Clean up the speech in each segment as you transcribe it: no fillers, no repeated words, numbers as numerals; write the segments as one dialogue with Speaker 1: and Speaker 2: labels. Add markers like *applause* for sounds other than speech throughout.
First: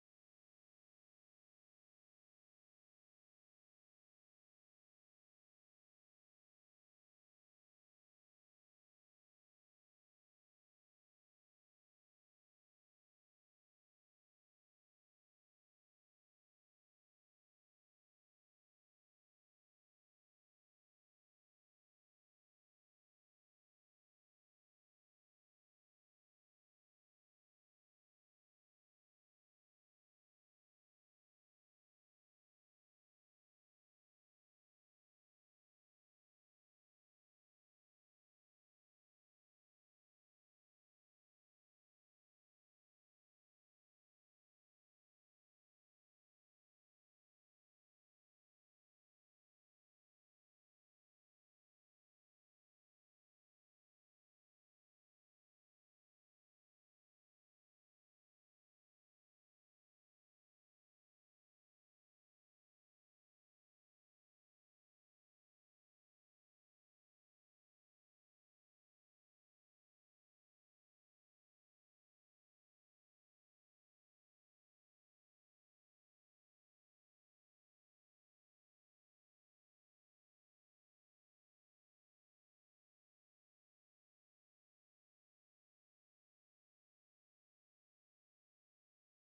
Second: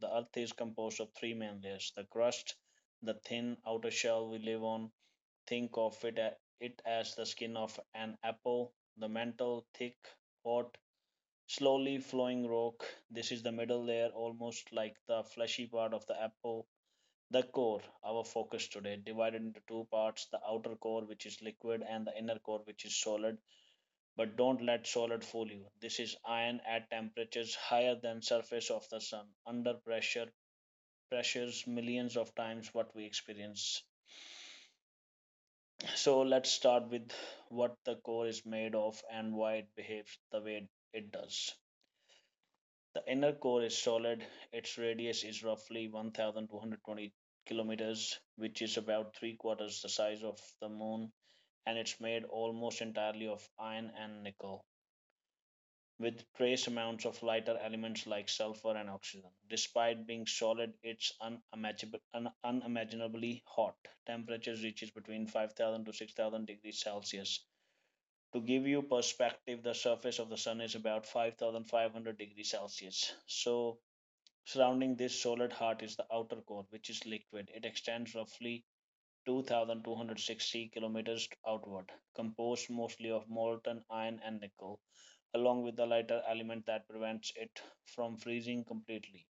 Speaker 1: The earth is composed of three main layers: the crust, the thin outer shell we live on. Think of it, it as the skin of an apple. The mantle, thick, hot, slowly flowing rock. This is the middle layer, almost like the fleshy part of the apple. The core, our focus today, divided into two parts: the outer core, which is liquid, and the inner core, which is solid. But don't let solid fool you. This is iron at temperatures higher than surface of the sun, under pressures millions of times what we experience. So let's start with what the core is made of and why it behaves the way it does. The inner core is solid. Its radius is roughly 1,220 kilometers, which is about three-quarters the size of the Moon, and it's made almost entirely of iron and nickel, with trace amounts of lighter elements like sulfur and oxygen. Despite being solid, it's unimaginably hot. Temperatures reaches between 5,000 to 6,000 degrees Celsius. To give you perspective, the surface of the sun is about 5,500 degrees Celsius. So, surrounding this solid heart is the outer core, which is liquid. It extends roughly 2,260 kilometers outward, composed mostly of molten iron and nickel, along with the lighter element that prevents it from freezing completely.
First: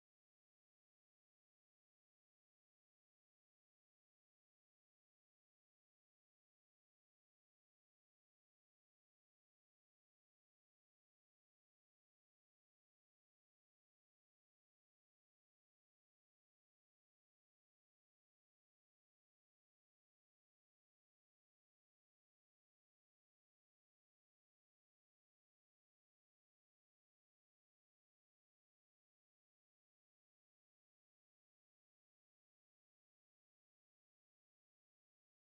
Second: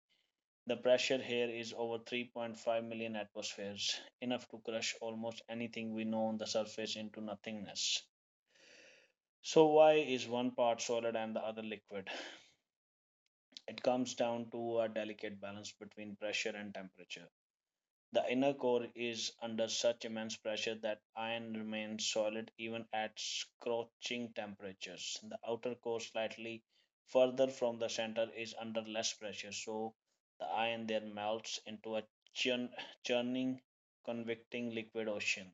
Speaker 1: The pressure here is over 3.5 million atmospheres, enough to crush almost anything we know on the surface into nothingness. So, why is one part solid and the other liquid? It comes down to a delicate balance between pressure and temperature. The inner core is under such immense pressure that iron remains solid even at scorching temperatures. The outer core, slightly further from the center, is under less pressure, so the iron there melts into a churn, churning, convecting liquid ocean.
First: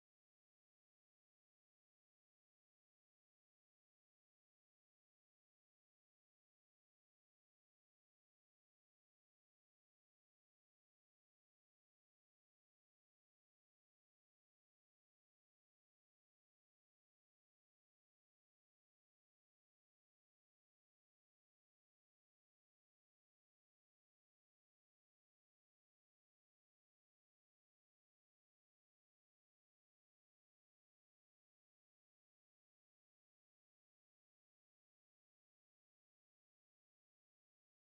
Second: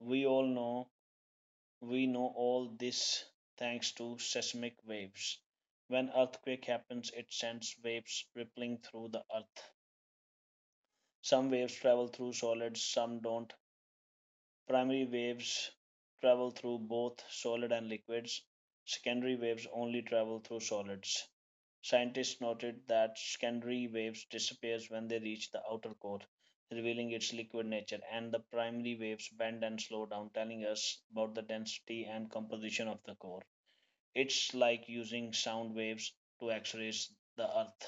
Speaker 1: We all know we know all this thanks to seismic waves. When earthquake happens, it sends waves rippling through the earth. Some waves travel through solids, some don't. Primary waves travel through both solid and liquids. Secondary waves only travel through solids. Scientists noted that secondary waves disappears when they reach the outer core, revealing its liquid nature, and the primary waves bend and slow down, telling us about the density and composition of the core. It's like using sound waves to X-rays the Earth.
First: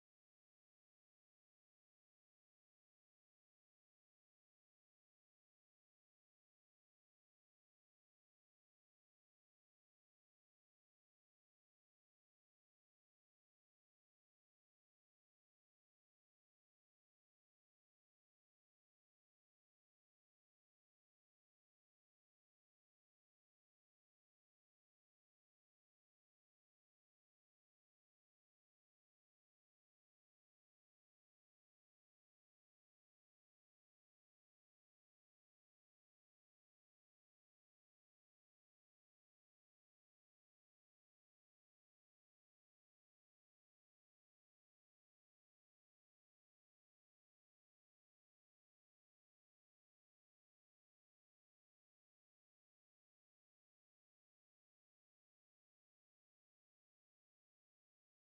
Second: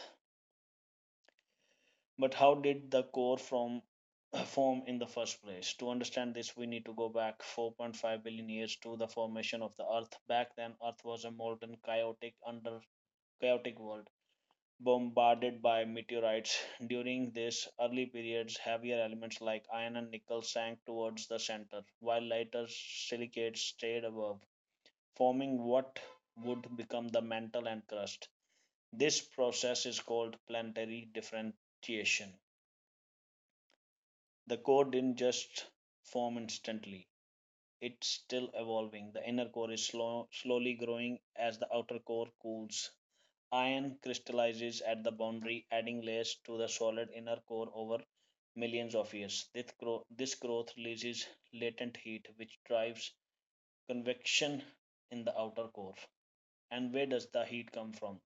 Speaker 1: But how did the core from *clears throat* form in the first place. To understand this, we need to go back 4.5 billion years to the formation of the Earth. Back then, Earth was a molten, chaotic, under chaotic world bombarded by meteorites. During this early periods, heavier elements like iron and nickel sank towards the center, while lighter silicates stayed above, forming what would become the mantle and crust. This process is called planetary differentiation. The core didn't just form instantly. It's still evolving. The inner core is slow, slowly growing as the outer core cools. Iron crystallizes at the boundary, adding layers to the solid inner core over millions of years. This growth releases latent heat, which drives convection in the outer core. And where does the heat come from?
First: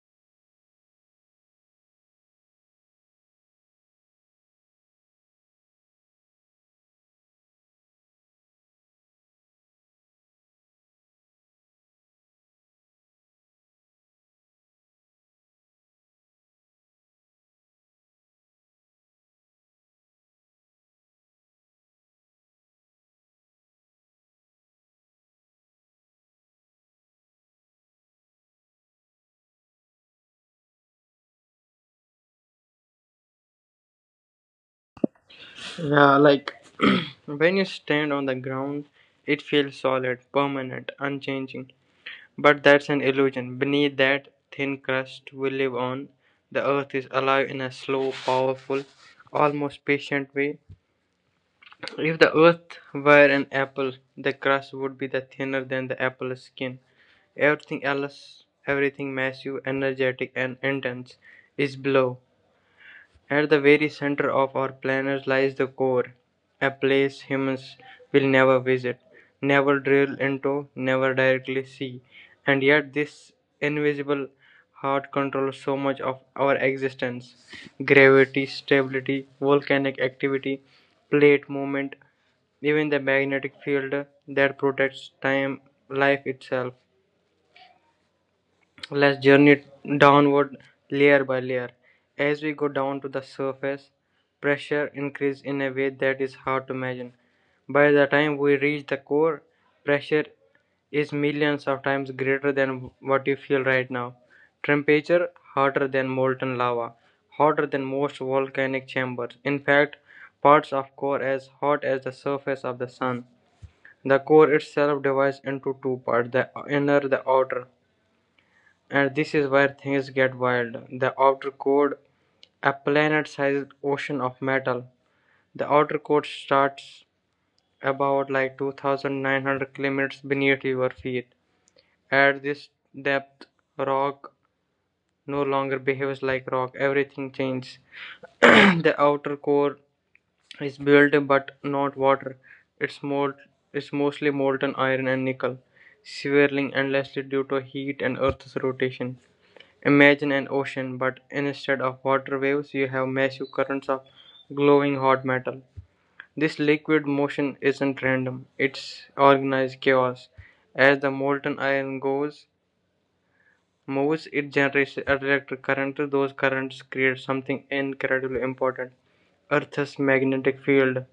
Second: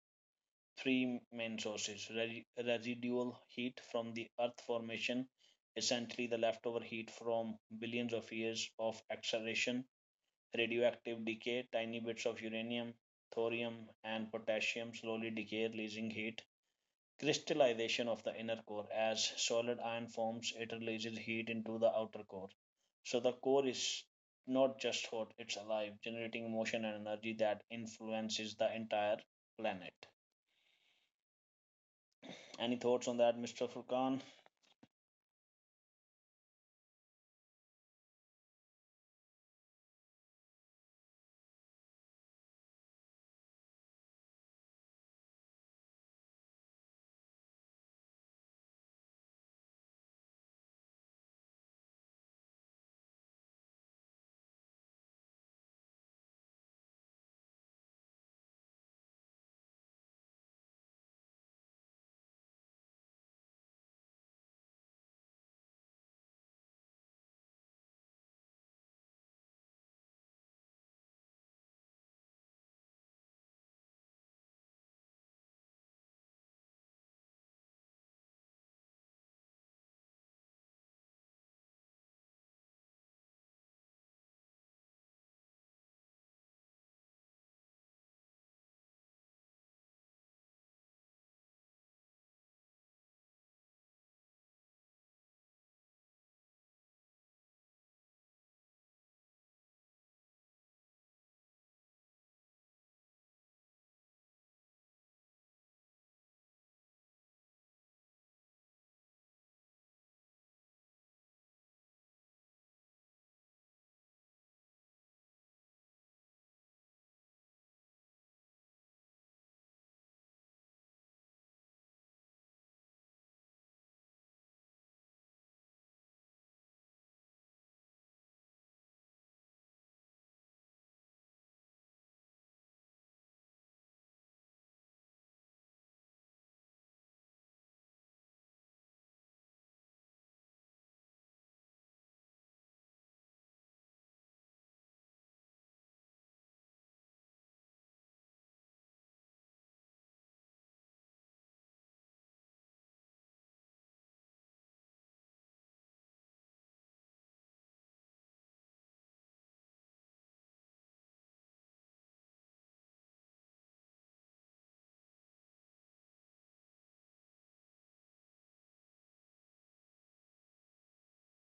Speaker 1: Three main sources: residual heat from the earth formation, essentially the leftover heat from billions of years of acceleration; radioactive decay, tiny bits of uranium, thorium, and potassium slowly decay, releasing heat; crystallization of the inner core. As solid iron forms, it releases heat into the outer core. So the core is not just hot, it's alive, generating motion and energy that influences the entire planet. Any thoughts on that, Mr. Furkan?
Speaker 2: Yeah, like *clears throat* when you stand on the ground, it feels solid, permanent, unchanging. But that's an illusion. Beneath that thin crust we live on, the earth is alive in a slow, powerful, almost patient way. If the earth were an apple, the crust would be the thinner than the apple's skin. Everything else, everything massive, energetic, and intense, is below. At the very center of our planet lies the core, a place humans will never visit, never drill into, never directly see. And yet, this invisible heart controls so much of our existence, gravity, stability, volcanic activity, plate movement, even the magnetic field that protects time, life itself. Let's journey downward layer by layer. As we go down to the surface, pressure increases in a way that is hard to imagine. By the time we reach the core, pressure is millions of times greater than what you feel right now. Temperature hotter than molten lava, hotter than most volcanic chambers. In fact, parts of core as hot as the surface of the sun. The core itself divides into two parts, the inner and the outer. And this is where things get wild. The outer core, a planet sized ocean of metal. The outer core starts about 2900 kilometers beneath your feet. At this depth, rock no longer behaves like rock, everything changes. *clears throat* The outer core is built but not water. It's, molt- it's mostly molten iron and nickel, swirling endlessly due to heat and Earth's rotation. Imagine an ocean, but instead of water waves, you have massive currents of glowing hot metal. This liquid motion isn't random, it's organized chaos. As the molten iron goes moves, it generates electric current. Those currents create something incredibly important. Earth's magnetic field.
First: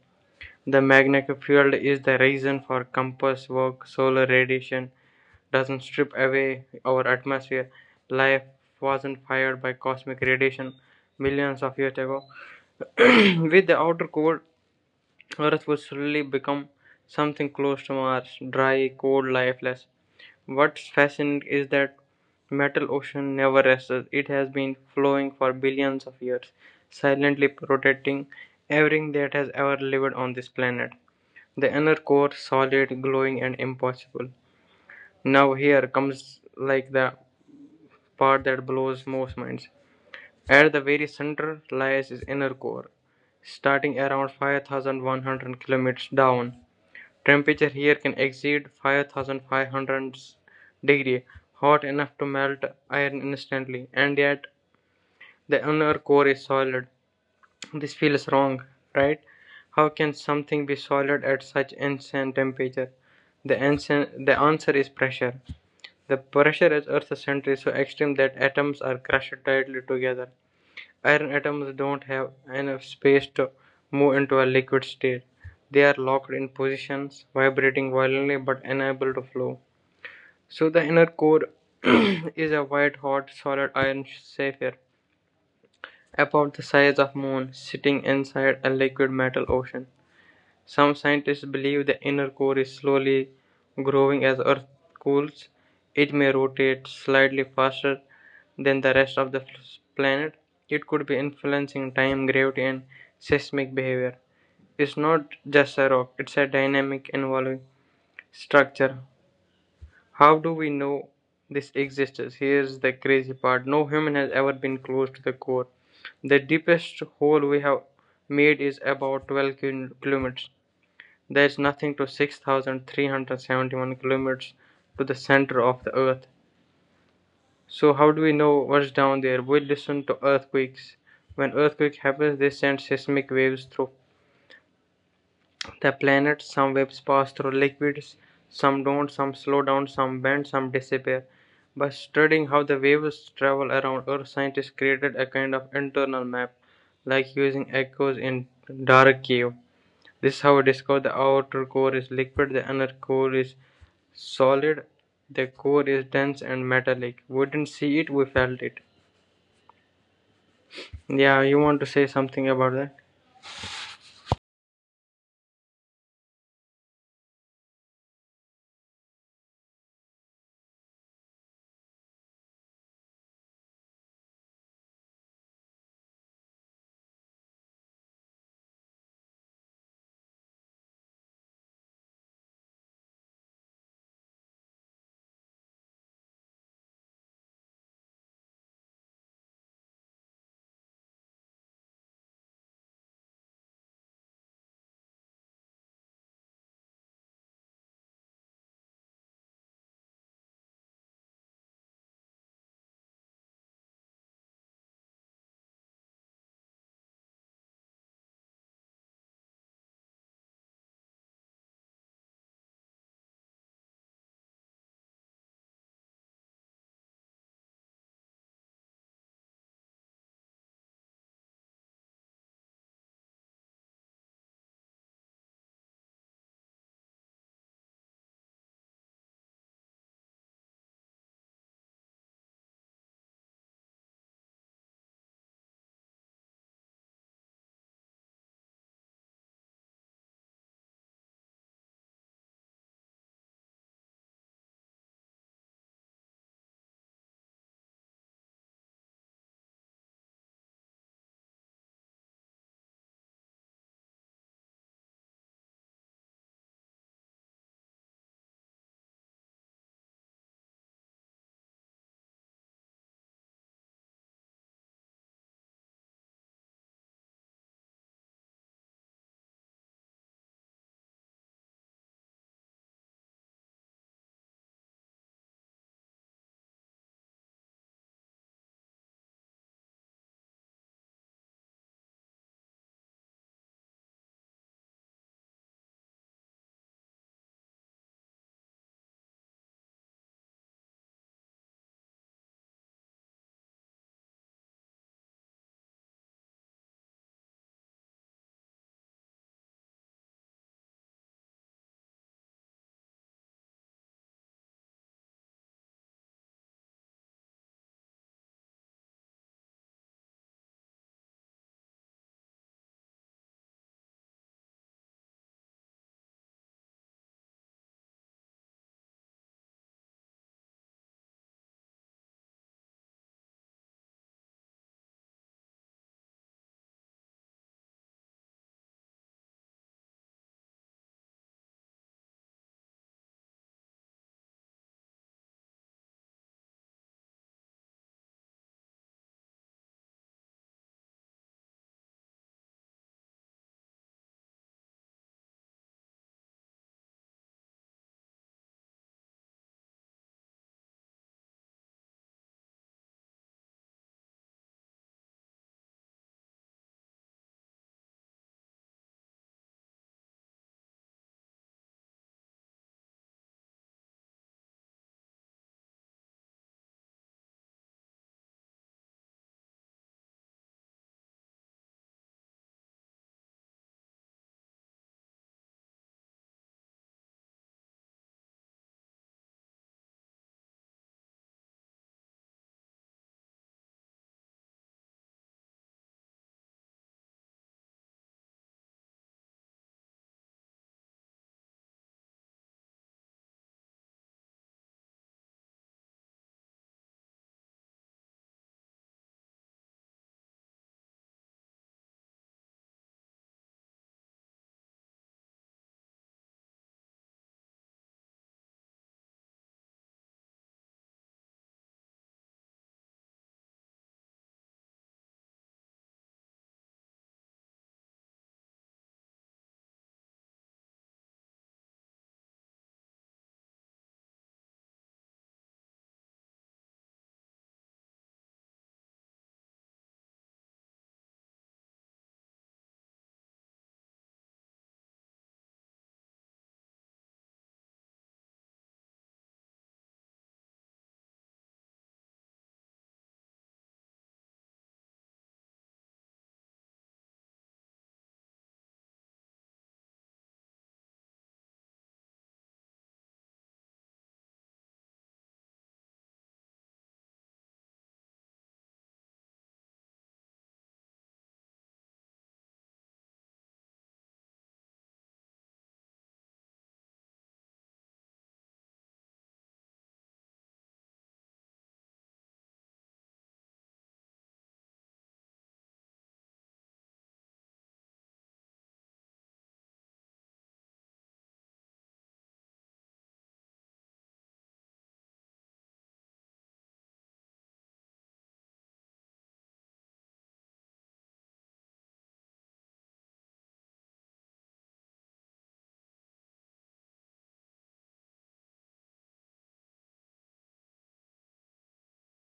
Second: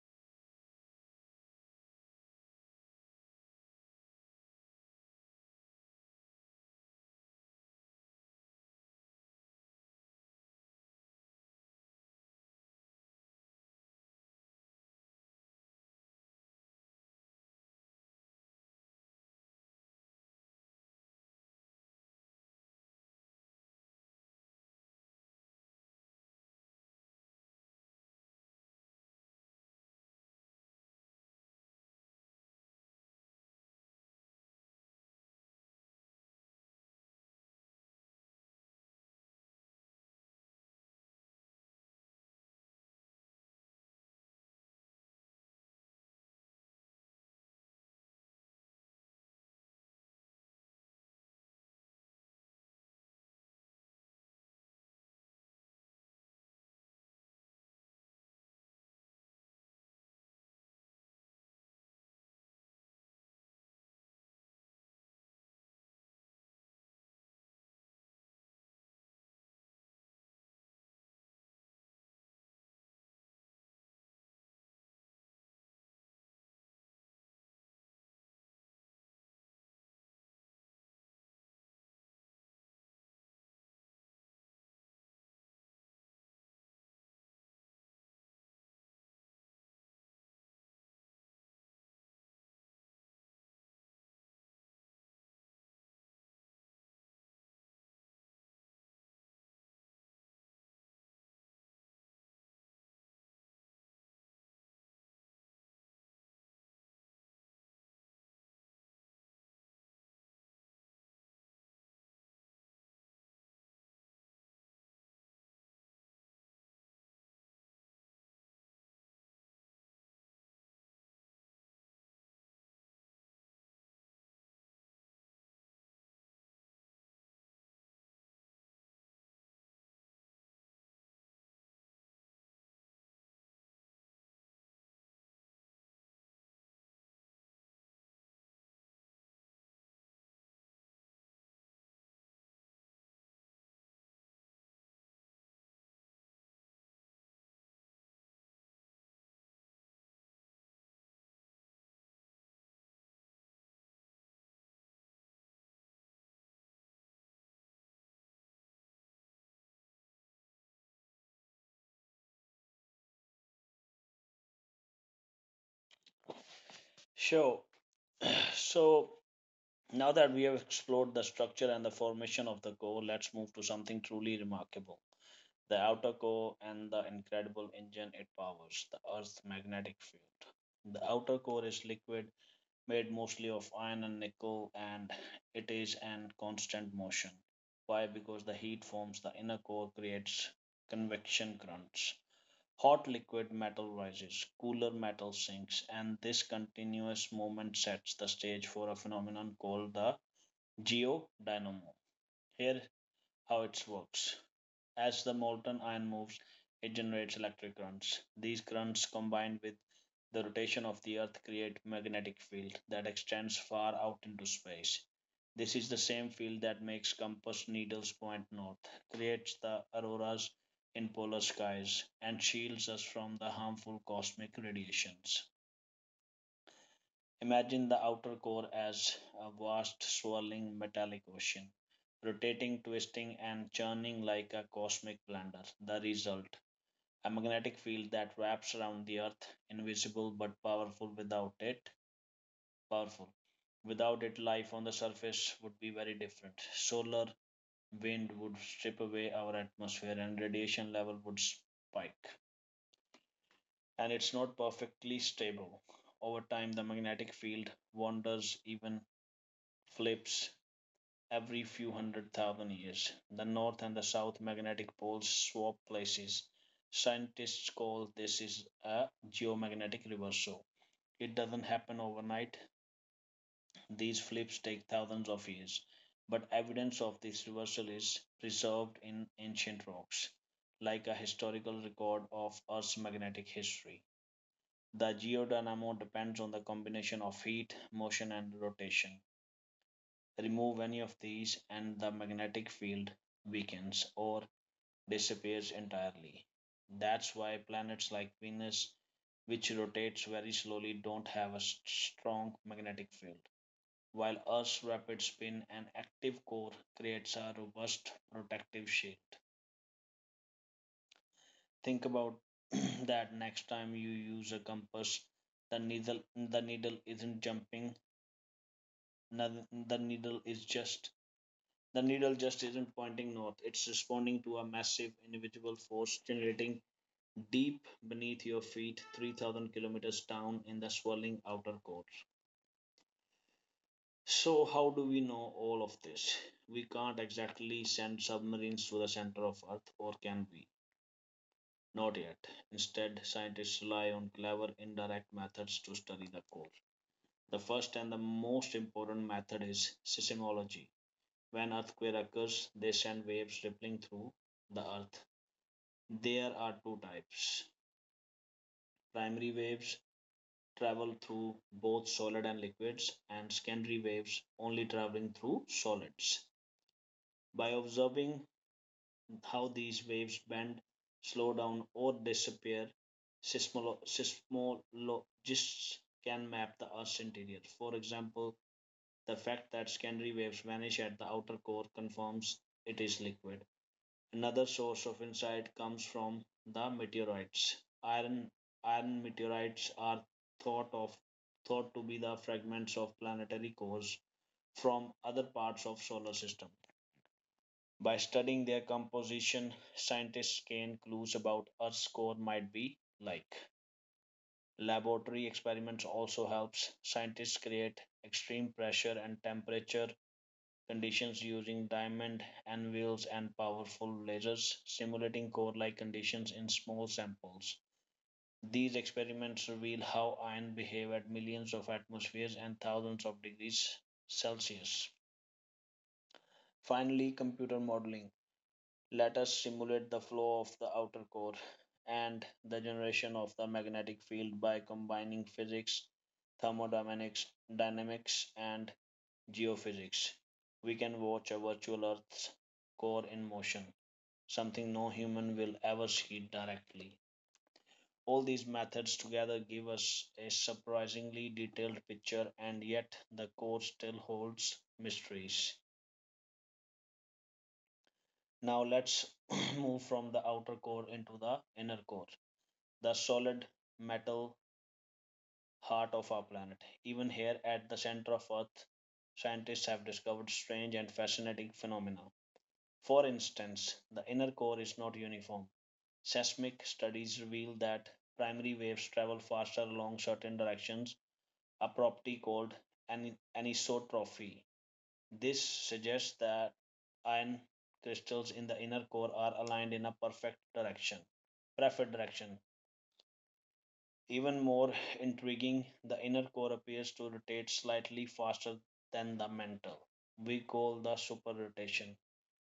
Speaker 2: The magnetic field is the reason for compass work, solar radiation, doesn't strip away our atmosphere. Life wasn't fired by cosmic radiation millions of years ago. *clears throat* With the outer core, Earth would slowly become something close to Mars, dry, cold, lifeless. What's fascinating is that metal ocean never rested. It has been flowing for billions of years, silently protecting everything that has ever lived on this planet. The inner core, solid, glowing, and impossible. Now here comes the part that blows most minds. At the very center lies its inner core, starting around 5100 kilometers down. Temperature here can exceed 5500 degrees, hot enough to melt iron instantly, and yet the inner core is solid. This feels wrong, right? How can something be solid at such insane temperature? The answer is pressure. The pressure at Earth's center is so extreme that atoms are crushed tightly together. Iron atoms don't have enough space to move into a liquid state. They are locked in positions, vibrating violently but unable to flow. So the inner core *clears throat* is a white hot solid iron sphere about the size of moon sitting inside a liquid metal ocean. Some scientists believe the inner core is slowly growing as Earth cools. It may rotate slightly faster than the rest of the planet. It could be influencing time, gravity, and seismic behavior. It's not just a rock, it's a dynamic evolving structure. How do we know this exists? Here's the crazy part, no human has ever been close to the core. The deepest hole we have made is about 12 kilometers. There is nothing to 6,371 kilometers to the center of the earth. So, how do we know what's down there? We listen to earthquakes. When earthquake happens, they send seismic waves through the planet. Some waves pass through liquids, some don't, some slow down, some bend, some disappear. By studying how the waves travel around Earth, scientists created a kind of internal map, like using echoes in dark cave. This is how we discover the outer core is liquid, the inner core is solid, the core is dense and metallic. We didn't see it, we felt it. Yeah, you want to say something about that?
Speaker 1: Sure. So now that we have explored the structure and the formation of the core, let's move to something truly remarkable: the outer core and the incredible engine it powers, the Earth's magnetic field. The outer core is liquid, made mostly of iron and nickel, and it is in constant motion. Why? Because the heat forms the inner core, creates convection currents. Hot liquid metal rises, cooler metal sinks, and this continuous movement sets the stage for a phenomenon called the geodynamo. Here, how it works: as the molten iron moves, it generates electric currents. These currents, combined with the rotation of the Earth, create a magnetic field that extends far out into space. This is the same field that makes compass needles point north, creates the auroras in polar skies, and shields us from the harmful cosmic radiations. Imagine the outer core as a vast, swirling metallic ocean, rotating, twisting, and churning like a cosmic blender. The result: a magnetic field that wraps around the earth, invisible but powerful Powerful. Without it, life on the surface would be very different. Solar wind would strip away our atmosphere and radiation level would spike. And it's not perfectly stable. Over time, the magnetic field wanders, even flips. Every few 100,000 years, the North and the South magnetic poles swap places. Scientists call this is a geomagnetic reversal. It doesn't happen overnight. These flips take thousands of years, but evidence of this reversal is preserved in ancient rocks, like a historical record of Earth's magnetic history. The geodynamo depends on the combination of heat, motion, and rotation. Remove any of these and the magnetic field weakens or disappears entirely. That's why planets like Venus, which rotates very slowly, don't have a strong magnetic field, while Earth's rapid spin and active core creates a robust protective shield. Think about *clears throat* that next time you use a compass. The needle isn't jumping, noth- the needle is just The needle just isn't pointing north, it's responding to a massive invisible force generating deep beneath your feet 3,000 kilometers down in the swirling outer core. So, how do we know all of this? We can't exactly send submarines to the center of Earth, or can we? Not yet. Instead, scientists rely on clever indirect methods to study the core. The first and the most important method is seismology. When earthquake occurs, they send waves rippling through the earth. There are two types. Primary waves travel through both solid and liquids, and secondary waves only traveling through solids. By observing how these waves bend, slow down, or disappear, seismologists can map the Earth's interior. For example, the fact that secondary waves vanish at the outer core confirms it is liquid. Another source of insight comes from the meteorites. Iron iron meteorites are thought of thought to be the fragments of planetary cores from other parts of solar system. By studying their composition, scientists gain clues about Earth's core might be like. Laboratory experiments also helps scientists create extreme pressure and temperature conditions using diamond anvils and powerful lasers, simulating core-like conditions in small samples. These experiments reveal how ions behave at millions of atmospheres and thousands of degrees Celsius. Finally, computer modeling. Let us simulate the flow of the outer core and the generation of the magnetic field. By combining physics, thermodynamics, dynamics, and geophysics, we can watch a virtual Earth's core in motion, something no human will ever see directly. All these methods together give us a surprisingly detailed picture, and yet the core still holds mysteries. Now let's *clears throat* move from the outer core into the inner core, the solid metal heart of our planet. Even here at the center of Earth, scientists have discovered strange and fascinating phenomena. For instance, the inner core is not uniform. Seismic studies reveal that primary waves travel faster along certain directions, a property called anisotropy. This suggests that iron crystals in the inner core are aligned in a preferred direction. Even more intriguing, the inner core appears to rotate slightly faster than the mantle. We call the super rotation.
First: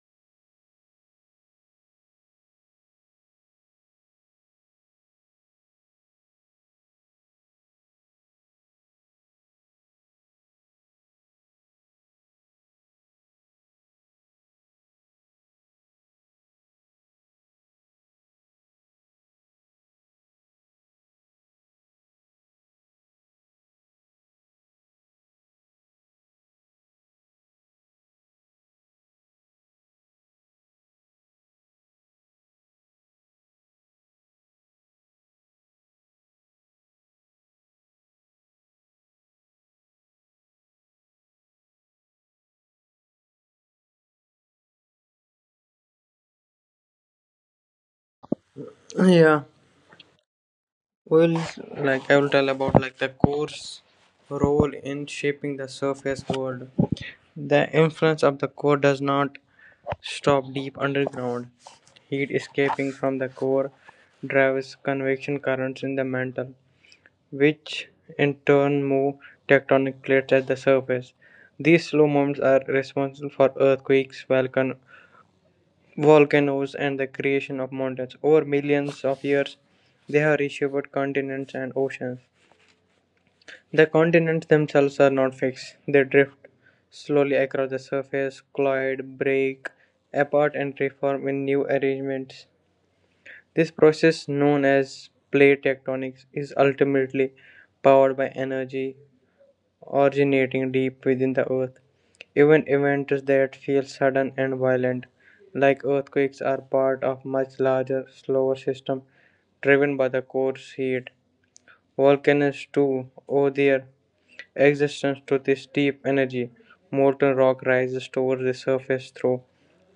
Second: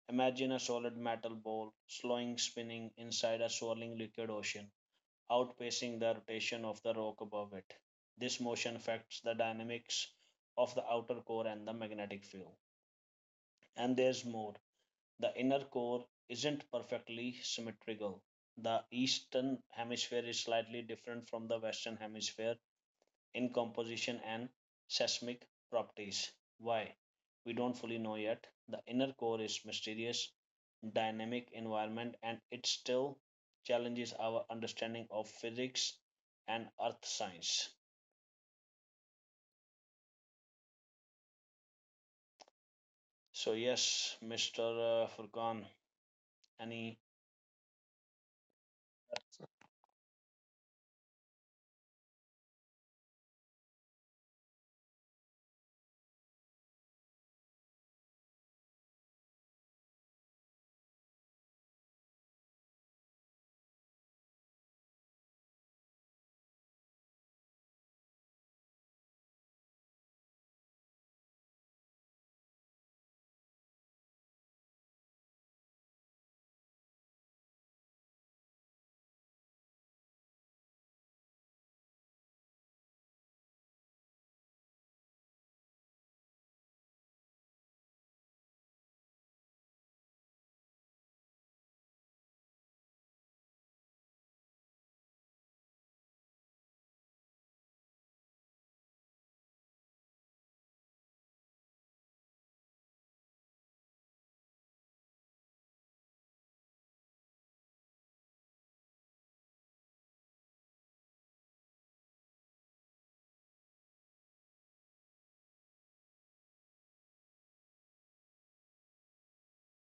Speaker 1: Imagine a solid metal ball slowing spinning inside a swirling liquid ocean, outpacing the rotation of the rock above it. This motion affects the dynamics of the outer core and the magnetic field. And there's more. The inner core isn't perfectly symmetrical. The eastern hemisphere is slightly different from the western hemisphere in composition and seismic properties. Why? We don't fully know yet. The inner core is mysterious, dynamic environment, and it still challenges our understanding of physics and earth science. So yes, Mr. Furkan, any
Speaker 2: Yeah, well, I will tell about the core's role in shaping the surface world. The influence of the core does not stop deep underground. Heat escaping from the core drives convection currents in the mantle, which in turn move tectonic plates at the surface. These slow movements are responsible for earthquakes, volcanoes, and the creation of mountains. Over millions of years, they have reshaped continents and oceans. The continents themselves are not fixed, they drift slowly across the surface, collide, break apart, and reform in new arrangements. This process, known as plate tectonics, is ultimately powered by energy originating deep within the earth. Even events that feel sudden and violent, like earthquakes, are part of much larger, slower system driven by the core's heat. Volcanoes, too, owe their existence to this deep energy. Molten rock rises towards the surface through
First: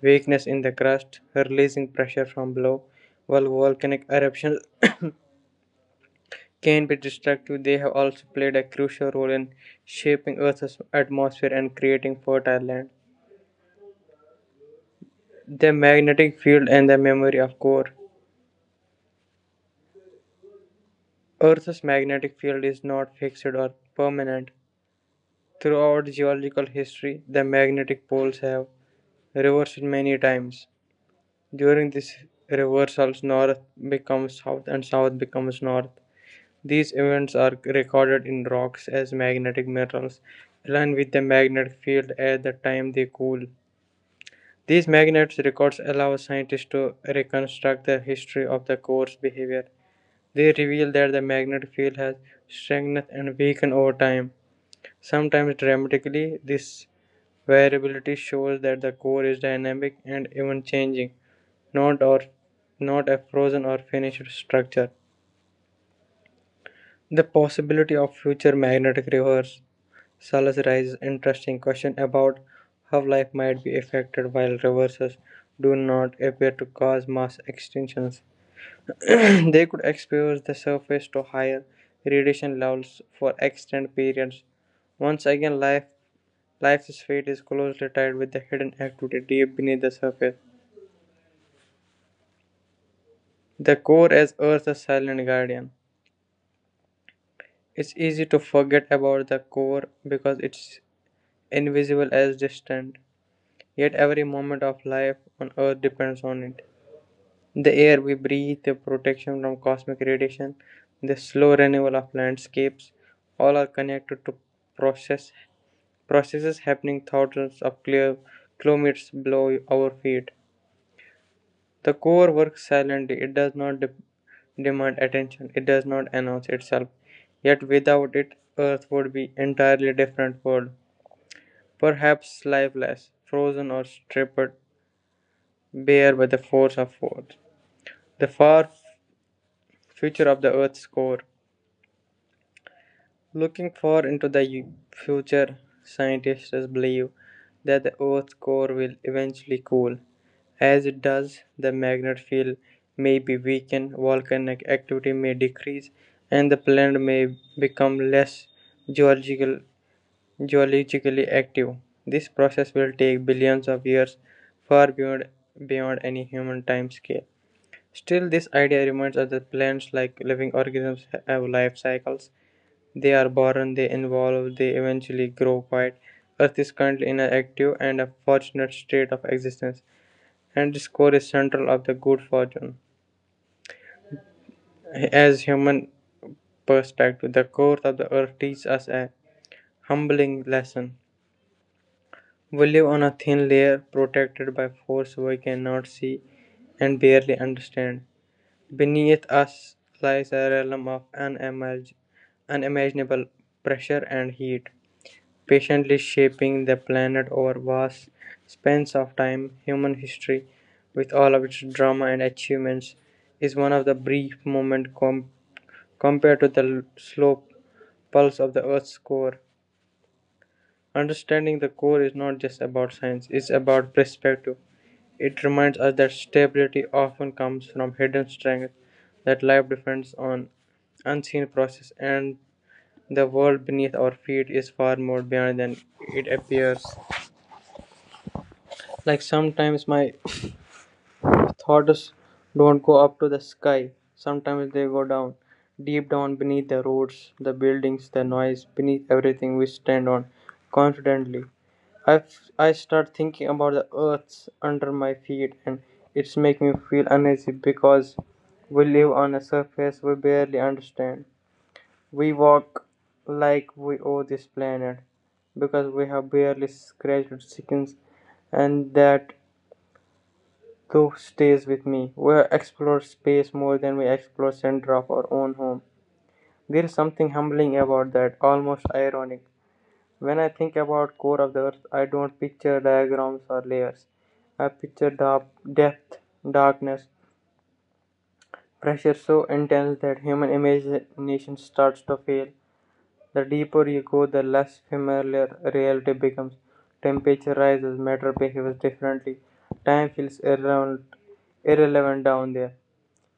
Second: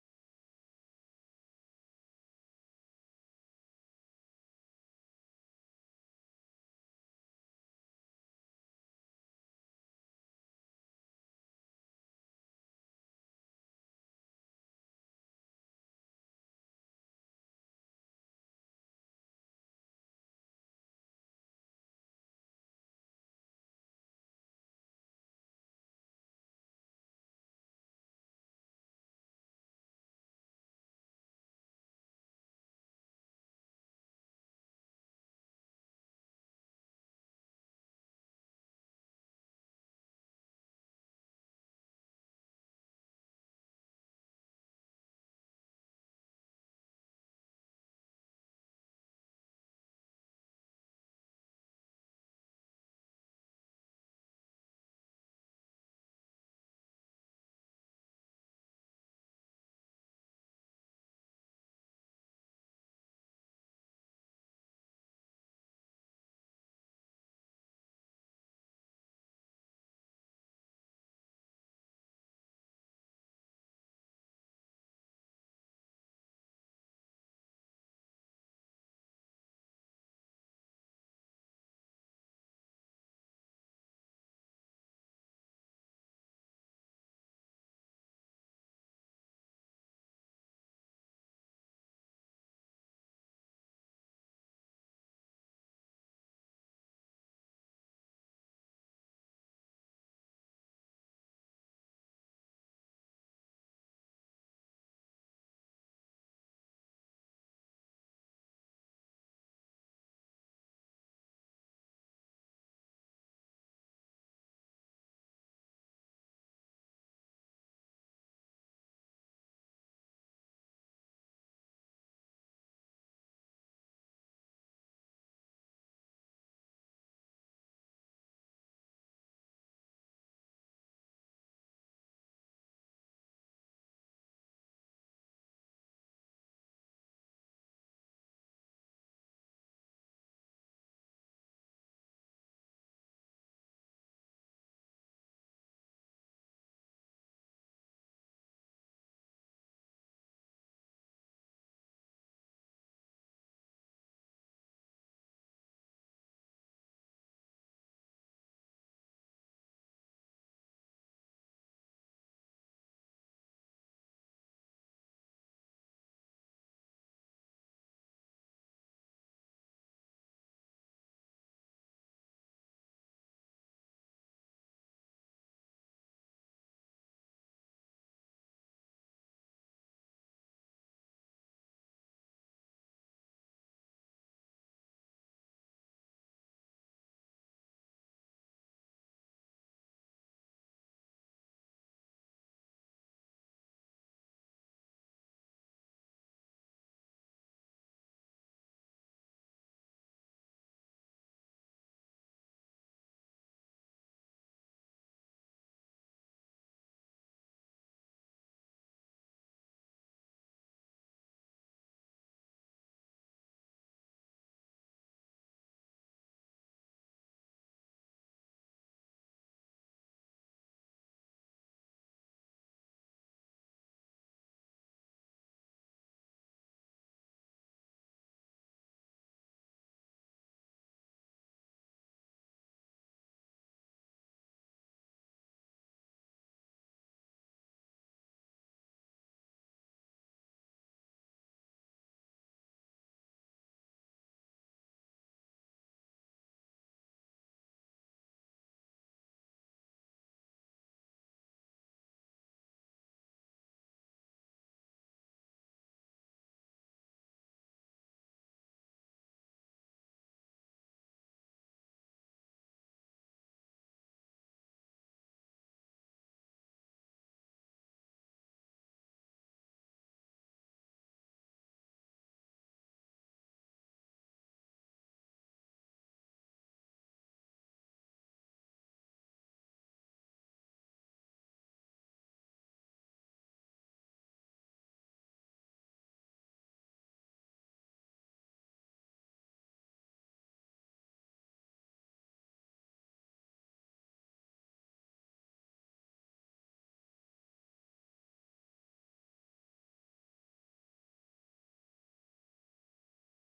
Speaker 2: weakness in the crust, releasing pressure from below, while volcanic eruptions can be destructive, they have also played a crucial role in shaping Earth's atmosphere and creating fertile land. The magnetic field and the memory of core. Earth's magnetic field is not fixed or permanent. Throughout geological history, the magnetic poles have reversed many times. During these reversals, north becomes south and south becomes north. These events are recorded in rocks as magnetic minerals, along with the magnetic field at the time they cool. These magnet records allow scientists to reconstruct the history of the core's behavior. They reveal that the magnetic field has strengthened and weakened over time, sometimes dramatically. This variability shows that the core is dynamic and even changing, not or not a frozen or finished structure. The possibility of future magnetic reverse Salas raises interesting question about how life might be affected while reverses do not appear to cause mass extinctions. *clears throat* They could expose the surface to higher radiation levels for extended periods. Once again, life's fate is closely tied with the hidden activity deep beneath the surface. The core as Earth's silent guardian. It's easy to forget about the core because it's invisible as distant, yet every moment of life on Earth depends on it. The air we breathe, the protection from cosmic radiation, the slow renewal of landscapes, all are connected to process processes happening thousands of clear kilometers below our feet. The core works silently, it does not demand attention, it does not announce itself. Yet without it, Earth would be entirely different world, perhaps lifeless, frozen or stripped bare by the force of what? The far future of the Earth's core. Looking far into the future, scientists believe that the Earth's core will eventually cool. As it does, the magnetic field may be weakened, volcanic activity may decrease, and the planet may become less geological, geologically active. This process will take billions of years, far beyond, beyond any human time scale. Still, this idea remains as the plants, like living organisms, have life cycles. They are born, they evolve, they eventually grow quite. Earth is currently in an active and a fortunate state of existence, and this core is central of the good fortune. As human perspective, the course of the earth teaches us a humbling lesson. We live on a thin layer protected by force we cannot see and barely understand. Beneath us lies a realm of unimaginable pressure and heat, patiently shaping the planet over vast spans of time. Human history, with all of its drama and achievements, is one of the brief moments compared to the slow pulse of the Earth's core. Understanding the core is not just about science, it's about perspective. It reminds us that stability often comes from hidden strength, that life depends on unseen process, and the world beneath our feet is far more beyond than it appears. Sometimes my thoughts don't go up to the sky. Sometimes they go down, deep down beneath the roads, the buildings, the noise, beneath everything we stand on confidently. I, I start thinking about the earth under my feet and it's making me feel uneasy because we live on a surface we barely understand. We walk like we owe this planet because we have barely scratched skins and that thou stays with me. We explore space more than we explore center of our own home. There is something humbling about that, almost ironic. When I think about core of the earth, I don't picture diagrams or layers. I picture dark depth, darkness, pressure so intense that human imagination starts to fail. The deeper you go, the less familiar reality becomes. Temperature rises, matter behaves differently. Time feels irrelevant, irrelevant down there.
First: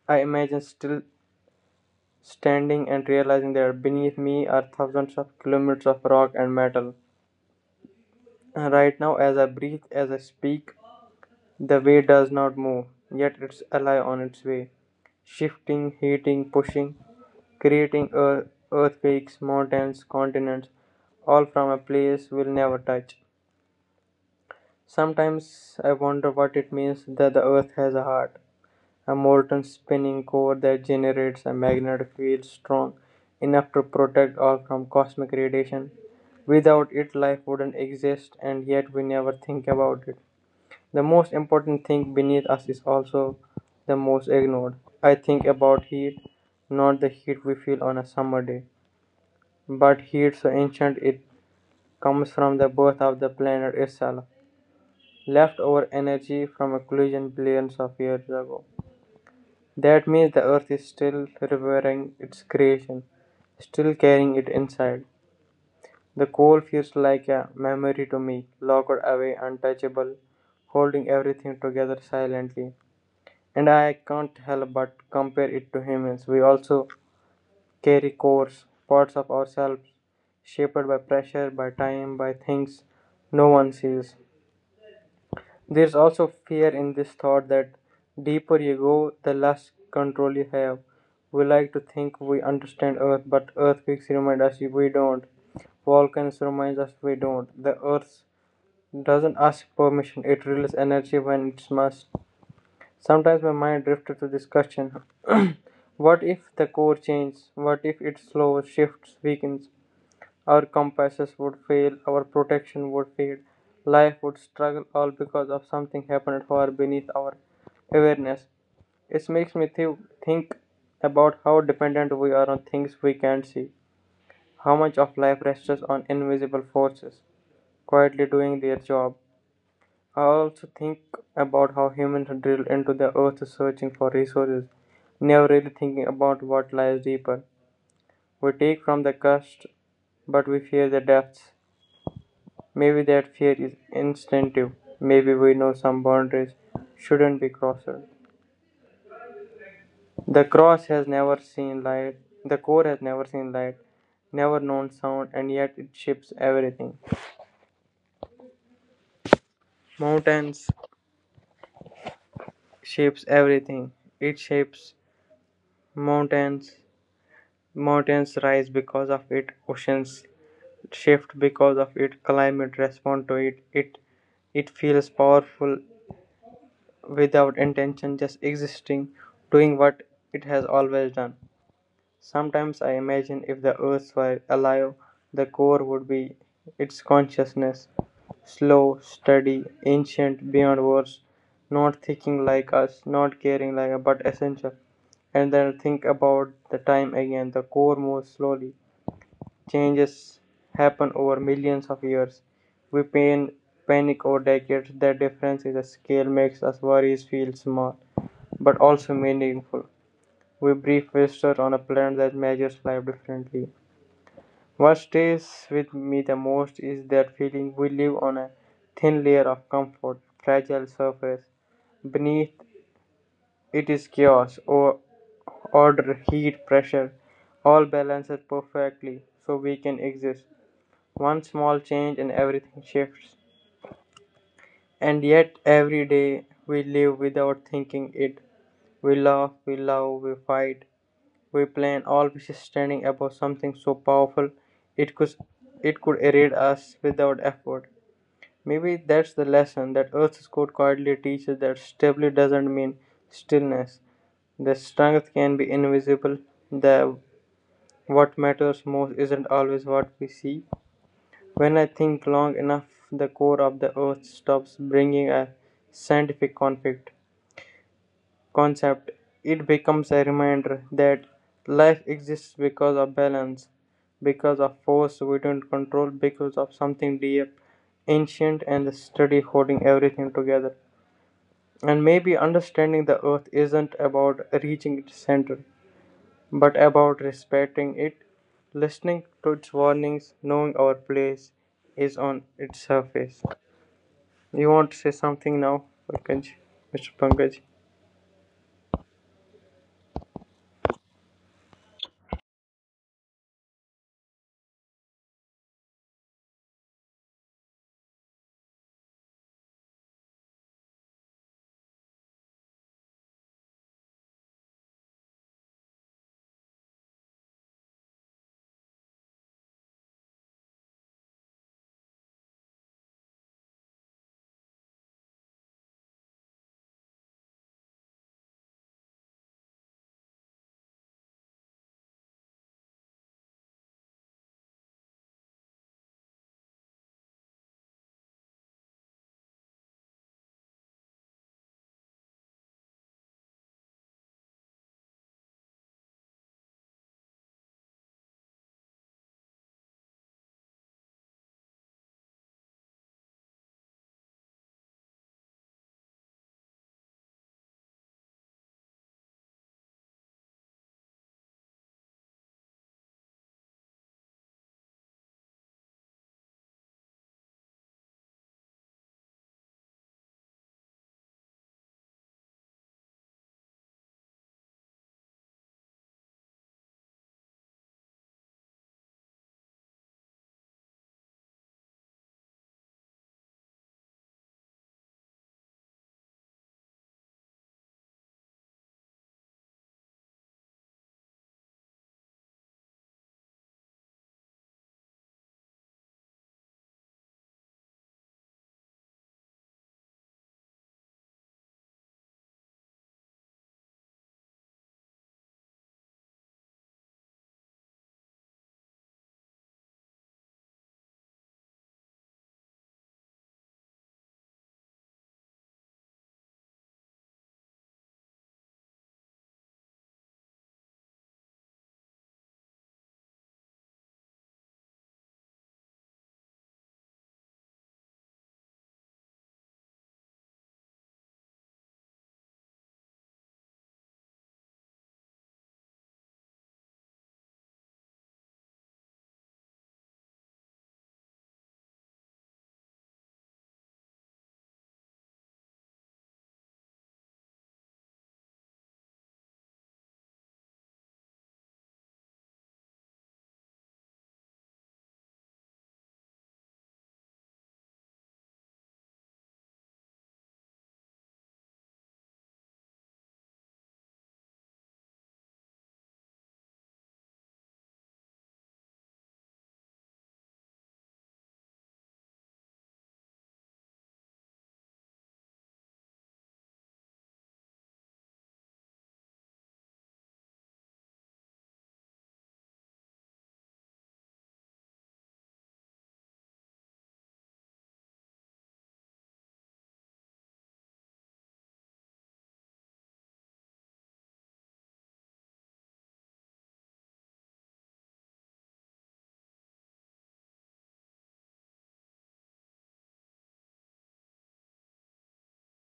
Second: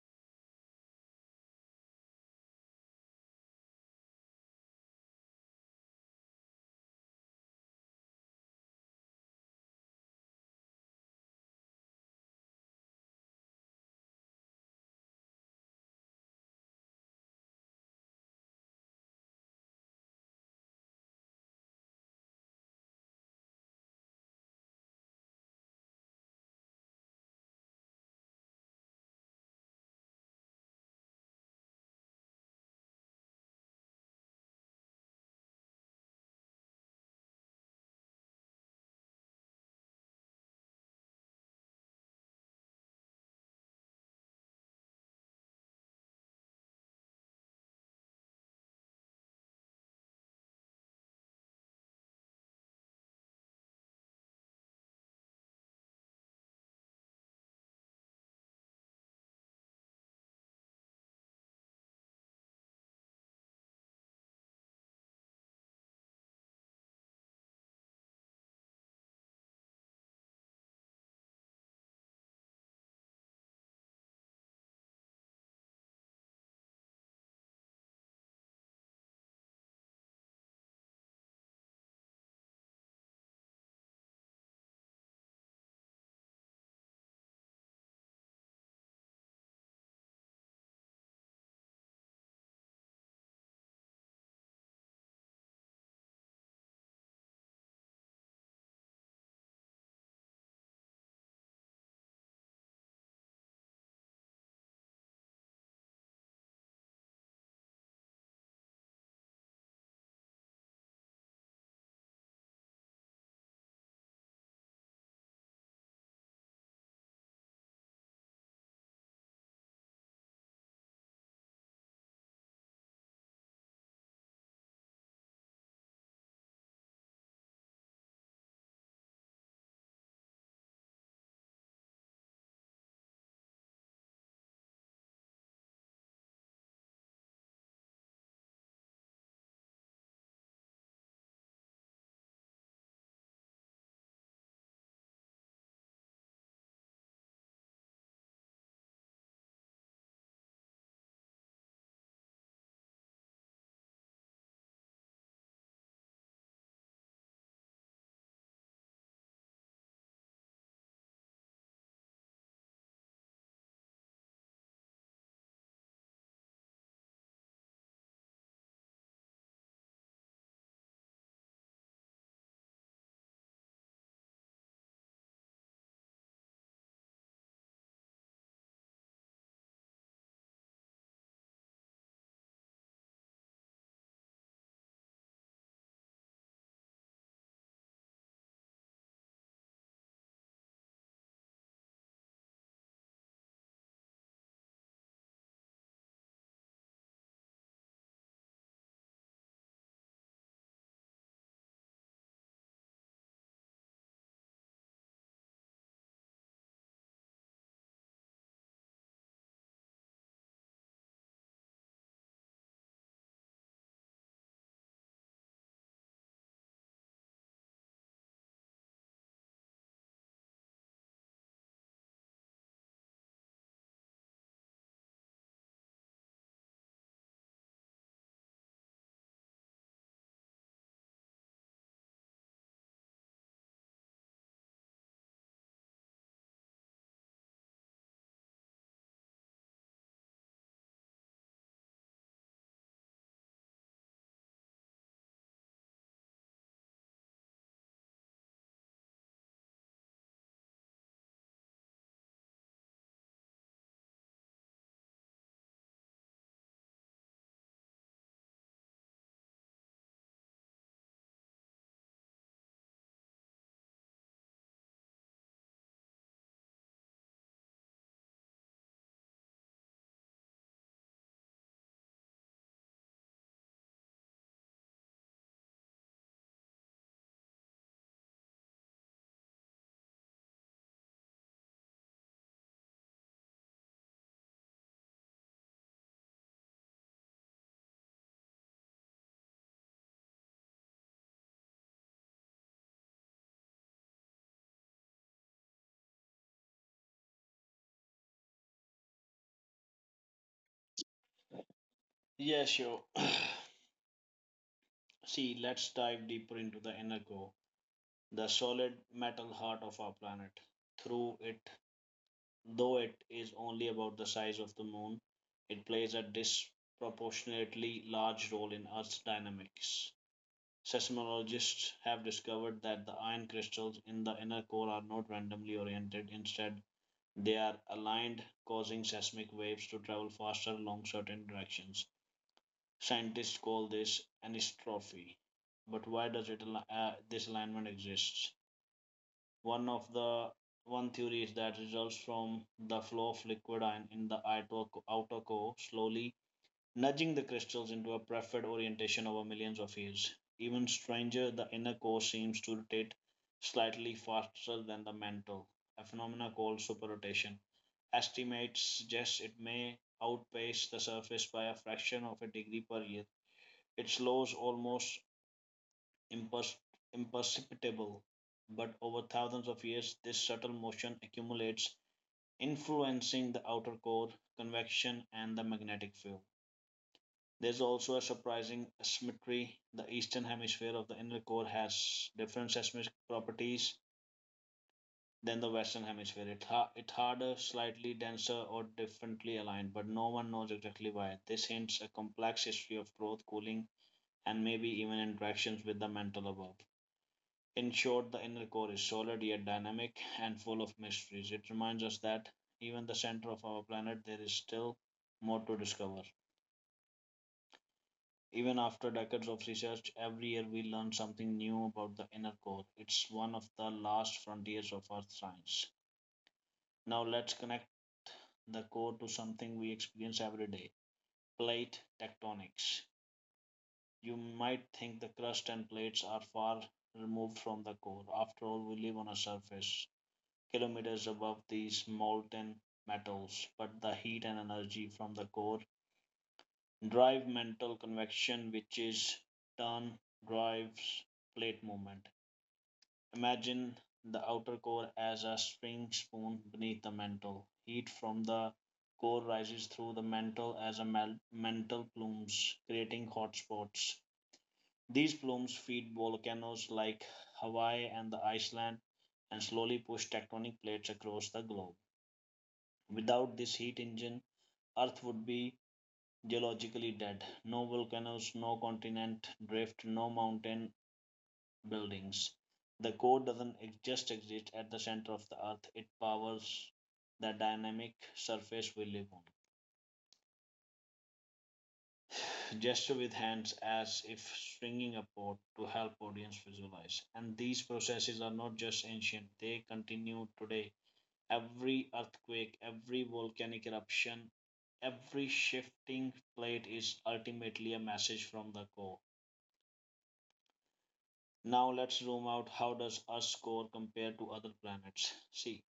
Speaker 2: I imagine still standing and realizing that beneath me are thousands of kilometers of rock and metal. And right now, as I breathe, as I speak, the way does not move, yet it's alive on its way, shifting, heating, pushing, creating earth, earthquakes, mountains, continents, all from a place we'll never touch. Sometimes I wonder what it means that the earth has a heart, a molten spinning core that generates a magnetic field strong enough to protect Earth from cosmic radiation. Without it, life wouldn't exist, and yet we never think about it. The most important thing beneath us is also the most ignored. I think about heat, not the heat we feel on a summer day, but heat so ancient it comes from the birth of the planet itself, leftover energy from a collision billions of years ago. That means the earth is still revering its creation, still carrying it inside. The coal feels like a memory to me, locked away, untouchable, holding everything together silently. And I can't help but compare it to humans. We also carry cores, parts of ourselves, shaped by pressure, by time, by things no one sees. There's also fear in this thought that deeper you go, the less control you have. We like to think we understand Earth, but earthquakes remind us we don't. Volcanoes remind us we don't. The Earth doesn't ask permission, it releases energy when it must. Sometimes my mind drifted to this question: what if the core changes? What if it slows, shifts, weakens? Our compasses would fail, our protection would fade, life would struggle, all because of something happened far beneath our awareness. It makes me think about how dependent we are on things we can't see, how much of life rests on invisible forces quietly doing their job. I also think about how humans are drilled into the earth searching for resources, never really thinking about what lies deeper. We take from the crust, but we fear the depths. Maybe that fear is instinctive, maybe we know some boundaries shouldn't be crossed. The cross has never seen light, the core has never seen light, never known sound, and yet it shapes everything. Mountains shapes everything. It shapes mountains. Mountains rise because of it. Oceans shift because of it. Climate respond to it. It feels powerful without intention, just existing, doing what it has always done. Sometimes I imagine if the Earth were alive, the core would be its consciousness: slow, steady, ancient beyond words, not thinking like us, not caring like us, but essential. And then think about the time again. The core moves slowly. Changes happen over millions of years. We pain, panic over decades. The difference is the scale makes us worries feel small, but also meaningful. We brief visitor on a planet that measures life differently. What stays with me the most is that feeling we live on a thin layer of comfort, fragile surface. Beneath it is chaos, or order, heat, pressure, all balanced perfectly so we can exist. One small change and everything shifts. And yet, every day we live without thinking it. We laugh, we love, we fight, we plan, all always standing above something so powerful it could it could erode us without effort. Maybe that's the lesson that Earth's code quietly teaches, that stability doesn't mean stillness. The strength can be invisible. The what matters most isn't always what we see. When I think long enough, the core of the Earth stops bringing a scientific conflict. Concept, it becomes a reminder that life exists because of balance, because of force we don't control, because of something deep, ancient, and steady holding everything together. And maybe understanding the earth isn't about reaching its center, but about respecting it, listening to its warnings, knowing our place is on its surface. You want to say something now, Pankaj, Mr. Pankaj?
Speaker 1: yes, sure. *clears throat* See, let's dive deeper into the inner core, the solid metal heart of our planet. Through it, Though it is only about the size of the Moon, it plays a disproportionately large role in Earth's dynamics. Seismologists have discovered that the iron crystals in the inner core are not randomly oriented. Instead, they are aligned, causing seismic waves to travel faster along certain directions. Scientists call this anisotropy. But this alignment exist? One of the one theory is that results from the flow of liquid ion in the outer core, slowly nudging the crystals into a preferred orientation over millions of years. Even stranger, the inner core seems to rotate slightly faster than the mantle, a phenomena called superrotation. Estimates suggest it may outpace the surface by a fraction of a degree per year. It slows almost impers- imperceptible, but over thousands of years, this subtle motion accumulates, influencing the outer core, convection, and the magnetic field. There's also a surprising asymmetry. The eastern hemisphere of the inner core has different seismic properties than the western hemisphere. It harder, slightly denser, or differently aligned, but no one knows exactly why. This hints a complex history of growth, cooling, and maybe even interactions with the mantle above. In short, the inner core is solid yet dynamic and full of mysteries. It reminds us that even the center of our planet there is still more to discover. Even after decades of research, every year we learn something new about the inner core. It's one of the last frontiers of Earth science. Now let's connect the core to something we experience every day: plate tectonics. You might think the crust and plates are far removed from the core. After all, we live on a surface, kilometers above these molten metals, but the heat and energy from the core drive mantle convection, which is turn drives plate movement. Imagine the outer core as a spring spoon beneath the mantle. Heat from the core rises through the mantle as a mantle plumes, creating hot spots. These plumes feed volcanoes like Hawaii and the Iceland and slowly push tectonic plates across the globe. Without this heat engine, Earth would be geologically dead. No volcanoes, no continent drift, no mountain buildings. The core doesn't just exist at the center of the Earth, it powers the dynamic surface we live on. Gesture with hands as if stringing a pot to help audience visualize. And these processes are not just ancient, they continue today. Every earthquake, every volcanic eruption, every shifting plate is ultimately a message from the core. Now let's zoom out. How does Earth's core compare to other planets? See,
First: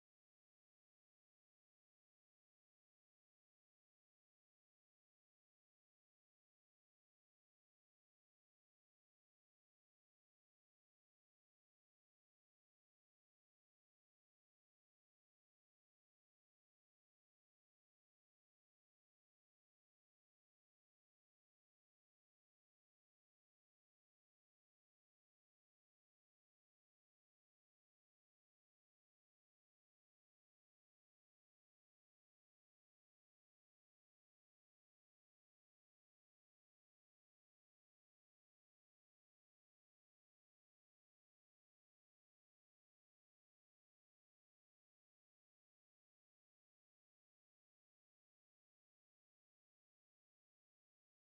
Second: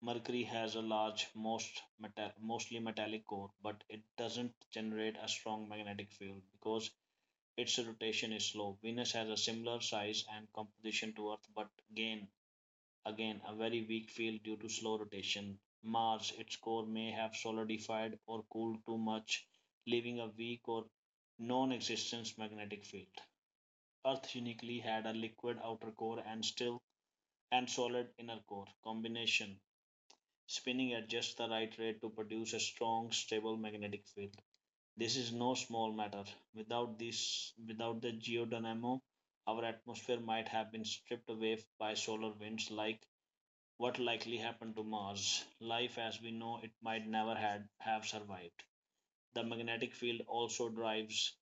Speaker 1: Mercury has a large, mostly metallic core, but it doesn't generate a strong magnetic field because its rotation is slow. Venus has a similar size and composition to Earth, but again, a very weak field due to slow rotation. Mars, its core may have solidified or cooled too much, leaving a weak or non existent magnetic field. Earth uniquely had a liquid outer core and solid inner core combination. Spinning at just the right rate to produce a strong, stable magnetic field. This is no small matter. Without this, without the geodynamo, our atmosphere might have been stripped away by solar winds like what likely happened to Mars. Life as we know it might never had have survived. The magnetic field also drives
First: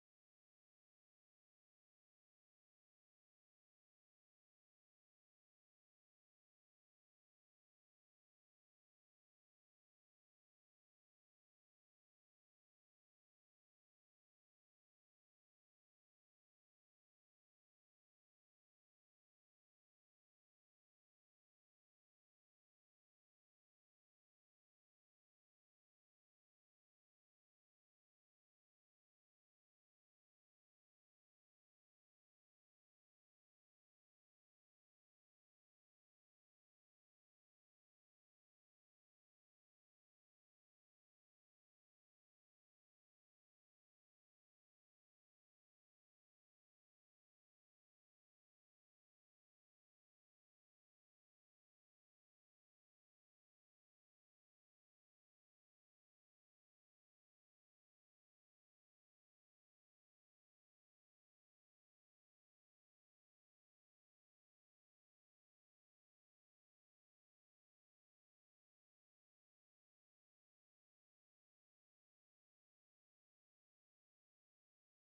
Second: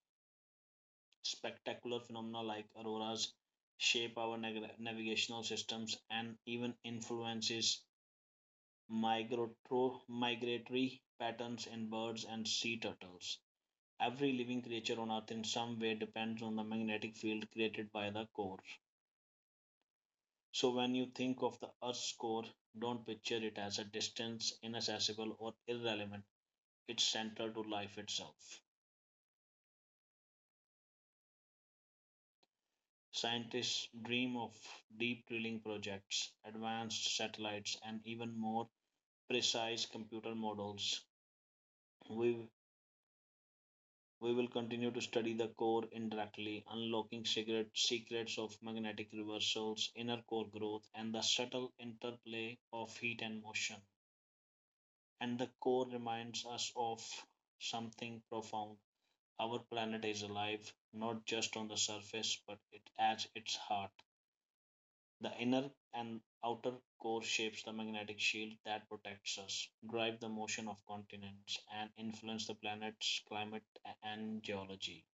Speaker 1: spectacular phenomena like auroras, shape our navigational systems, and even influences migratory patterns in birds and sea turtles. Every living creature on Earth in some way depends on the magnetic field created by the core. So, when you think of the Earth's core, don't picture it as a distant, inaccessible, or irrelevant. It's central to life itself. Scientists dream of deep drilling projects, advanced satellites, and even more precise computer models. We, we will continue to study the core indirectly, unlocking secrets of magnetic reversals, inner core growth, and the subtle interplay of heat and motion. And the core reminds us of something profound. Our planet is alive, not just on the surface, but it at its heart. The inner and outer core shapes the magnetic shield that protects us, drive the motion of continents, and influence the planet's climate and geology.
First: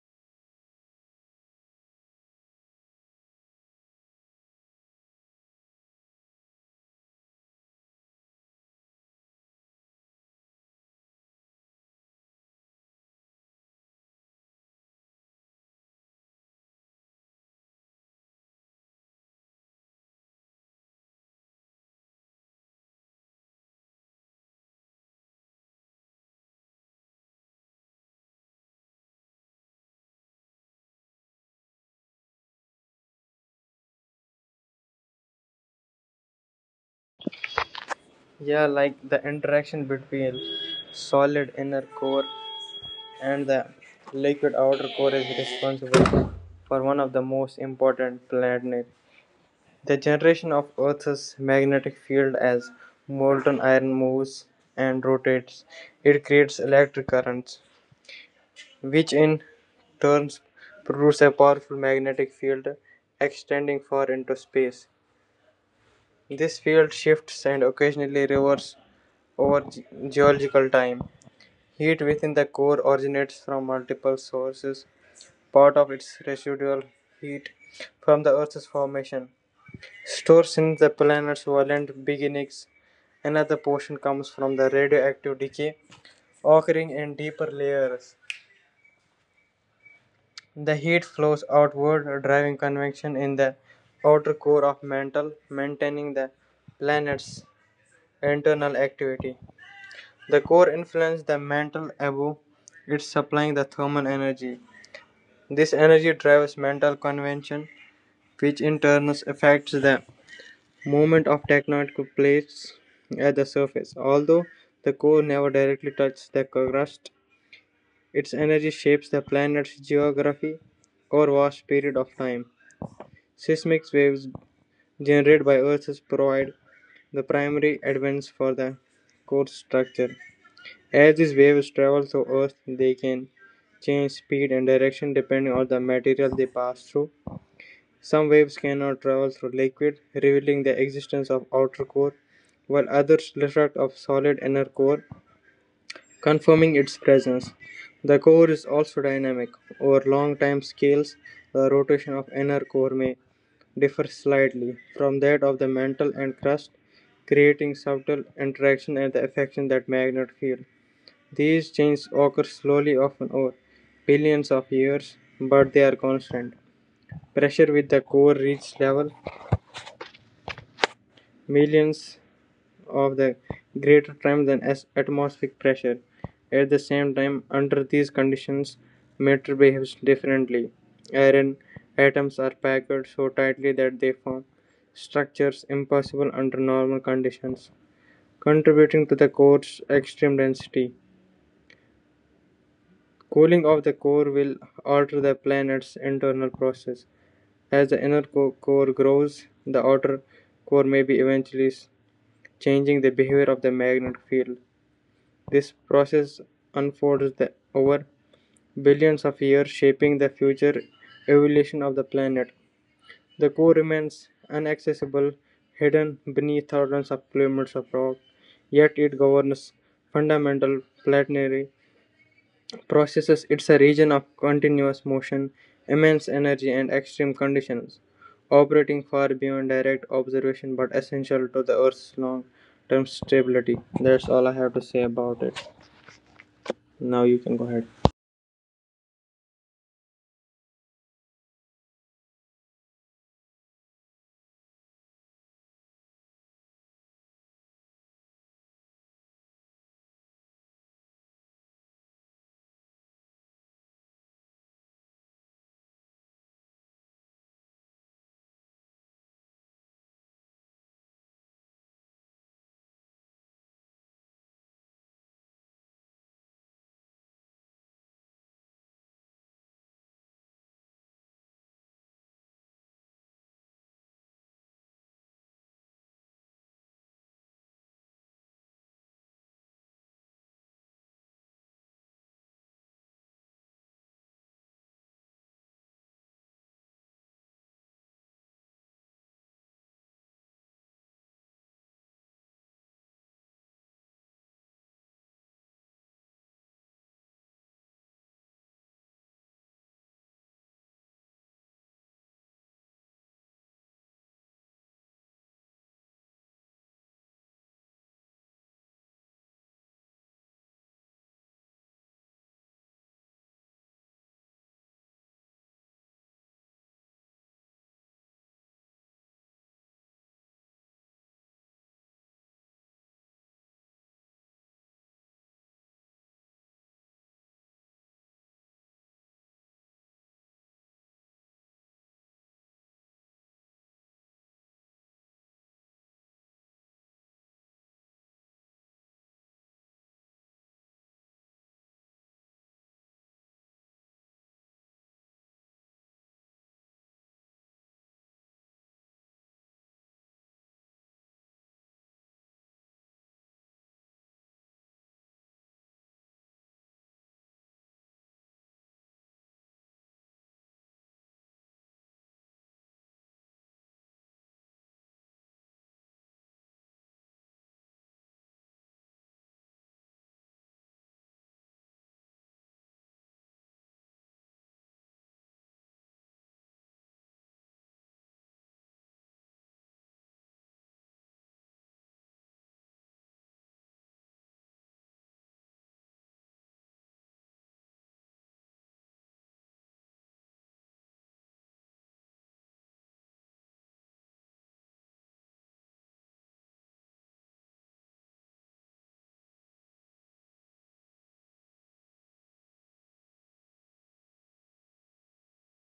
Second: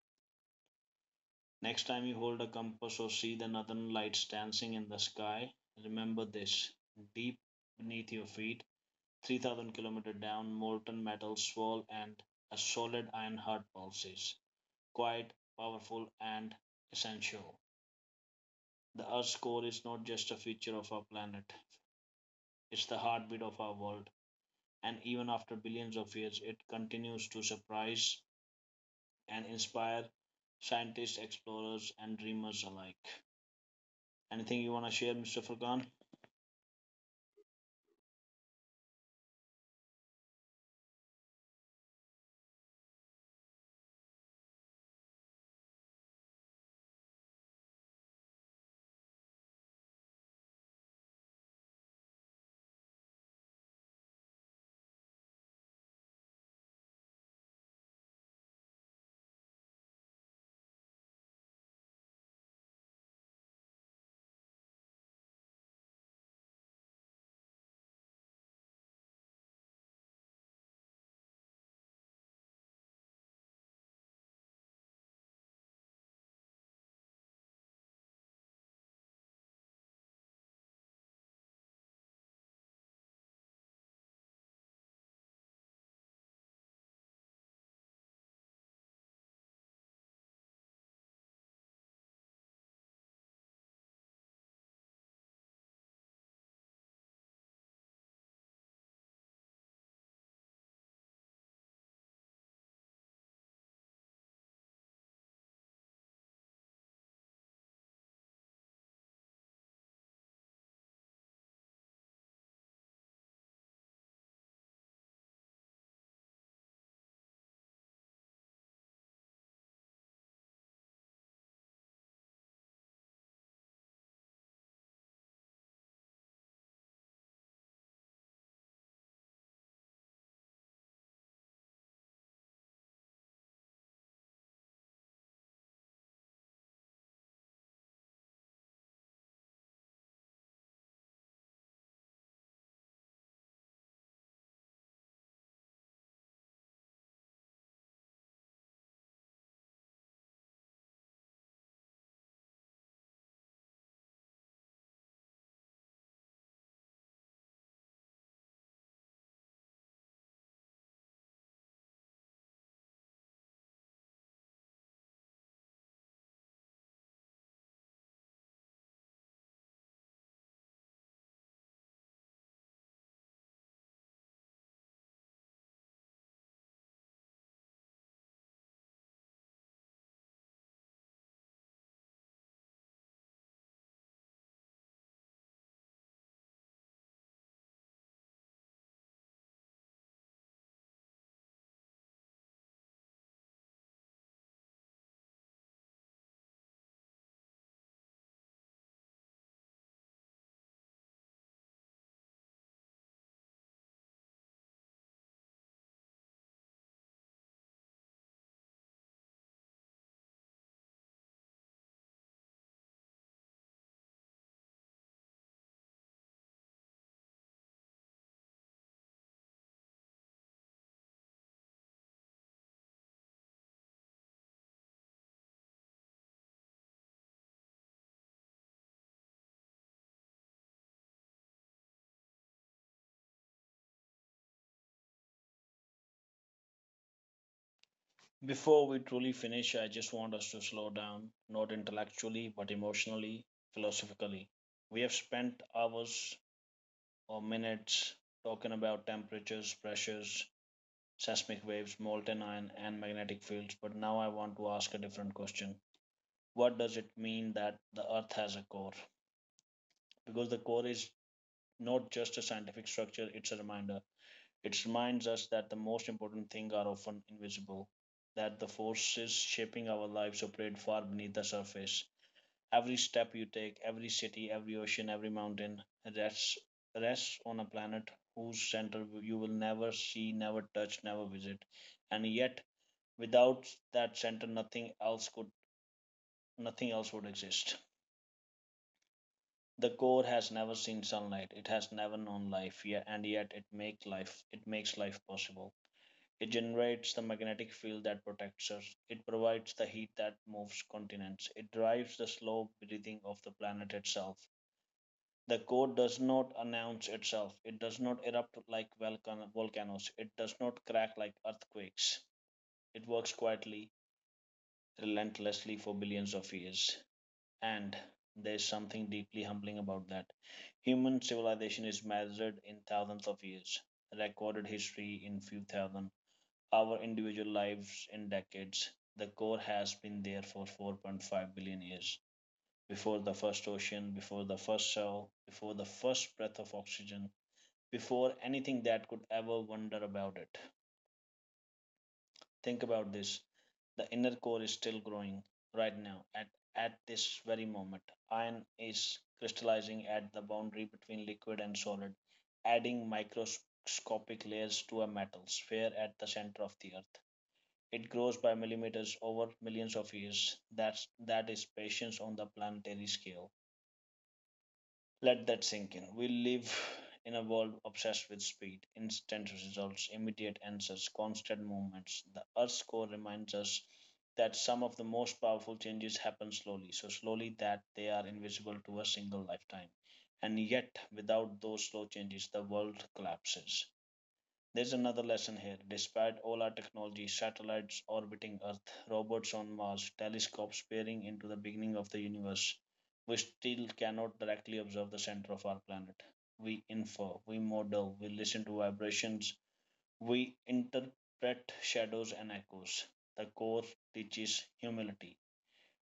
Speaker 1: Next time you hold a compass or see the northern lights dancing in the sky, remember this. Deep beneath your feet, 3,000 kilometers down, molten metal swirl and a solid iron heart pulses. Quiet, powerful, and essential. The Earth's core is not just a feature of our planet, it's the heartbeat of our world, and even after billions of years, it continues to surprise and inspire scientists, explorers, and dreamers alike. Anything you want to share, Mr. Furkan?
Speaker 2: Yeah, like the interaction between solid inner core and the liquid outer core is responsible for one of the most important planet. The generation of Earth's magnetic field: as molten iron moves and rotates, it creates electric currents, which in turn produce a powerful magnetic field extending far into space. This field shifts and occasionally reverses over geological time. Heat within the core originates from multiple sources. Part of its residual heat from the Earth's formation stores in the planet's violent beginnings. Another portion comes from the radioactive decay occurring in deeper layers. The heat flows outward, driving convection in the outer core of mantle, maintaining the planet's internal activity. The core influences the mantle above it, supplying the thermal energy. This energy drives mental convention, which in turn affects the movement of tectonic plates at the surface. Although the core never directly touches the crust, its energy shapes the planet's geography over vast period of time. Seismic waves generated by Earths provide the primary evidence for the core structure. As these waves travel through Earth, they can change speed and direction depending on the material they pass through. Some waves cannot travel through liquid, revealing the existence of outer core, while others refract off solid inner core, confirming its presence. The core is also dynamic. Over long time scales, the rotation of inner core may differ slightly from that of the mantle and crust, creating subtle interaction and the affection that magnet field. These changes occur slowly, often over billions of years, but they are constant. Pressure with the core reaches level millions of the greater time than as atmospheric pressure. At the same time, under these conditions, matter behaves differently. Iron atoms are packed so tightly that they form structures impossible under normal conditions, contributing to the core's extreme density. Cooling of the core will alter the planet's internal process. As the inner core grows, the outer core may be eventually changing the behavior of the magnetic field. This process unfolds over billions of years, shaping the future evolution of the planet. The core remains inaccessible, hidden beneath thousands of kilometers of rock, yet it governs fundamental planetary processes. It's a region of continuous motion, immense energy, and extreme conditions, operating far beyond direct observation but essential to the Earth's long term stability. That's all I have to say about it. Now you can go ahead.
Speaker 1: Before we truly finish, I just want us to slow down, not intellectually, but emotionally, philosophically. We have spent hours or minutes talking about temperatures, pressures, seismic waves, molten iron, and magnetic fields, but now I want to ask a different question. What does it mean that the earth has a core? Because the core is not just a scientific structure, it's a reminder. It reminds us that the most important things are often invisible, that the forces shaping our lives operate far beneath the surface. Every step you take, every city, every ocean, every mountain rests rests on a planet whose center you will never see, never touch, never visit. And yet, without that center, nothing else would exist. The core has never seen sunlight. It has never known life, yet, and yet it makes life. It makes life possible. It generates the magnetic field that protects us. It provides the heat that moves continents. It drives the slow breathing of the planet itself. The core does not announce itself. It does not erupt like volcanoes. It does not crack like earthquakes. It works quietly, relentlessly for billions of years. And there's something deeply humbling about that. Human civilization is measured in thousands of years, recorded history in few thousand, our individual lives in decades. The core has been there for 4.5 billion years. Before the first ocean, before the first cell, before the first breath of oxygen, before anything that could ever wonder about it. Think about this. The inner core is still growing right now at this very moment. Iron is crystallizing at the boundary between liquid and solid, adding microscopic layers to a metal sphere at the center of the earth. It grows by millimeters over millions of years. That is patience on the planetary scale. Let that sink in. We live in a world obsessed with speed, instant results, immediate answers, constant movements. The Earth's core reminds us that some of the most powerful changes happen slowly, so slowly that they are invisible to a single lifetime. And yet, without those slow changes, the world collapses. There's another lesson here. Despite all our technology, satellites orbiting Earth, robots on Mars, telescopes peering into the beginning of the universe, we still cannot directly observe the center of our planet. We infer, we model, we listen to vibrations, we interpret shadows and echoes. The core teaches humility.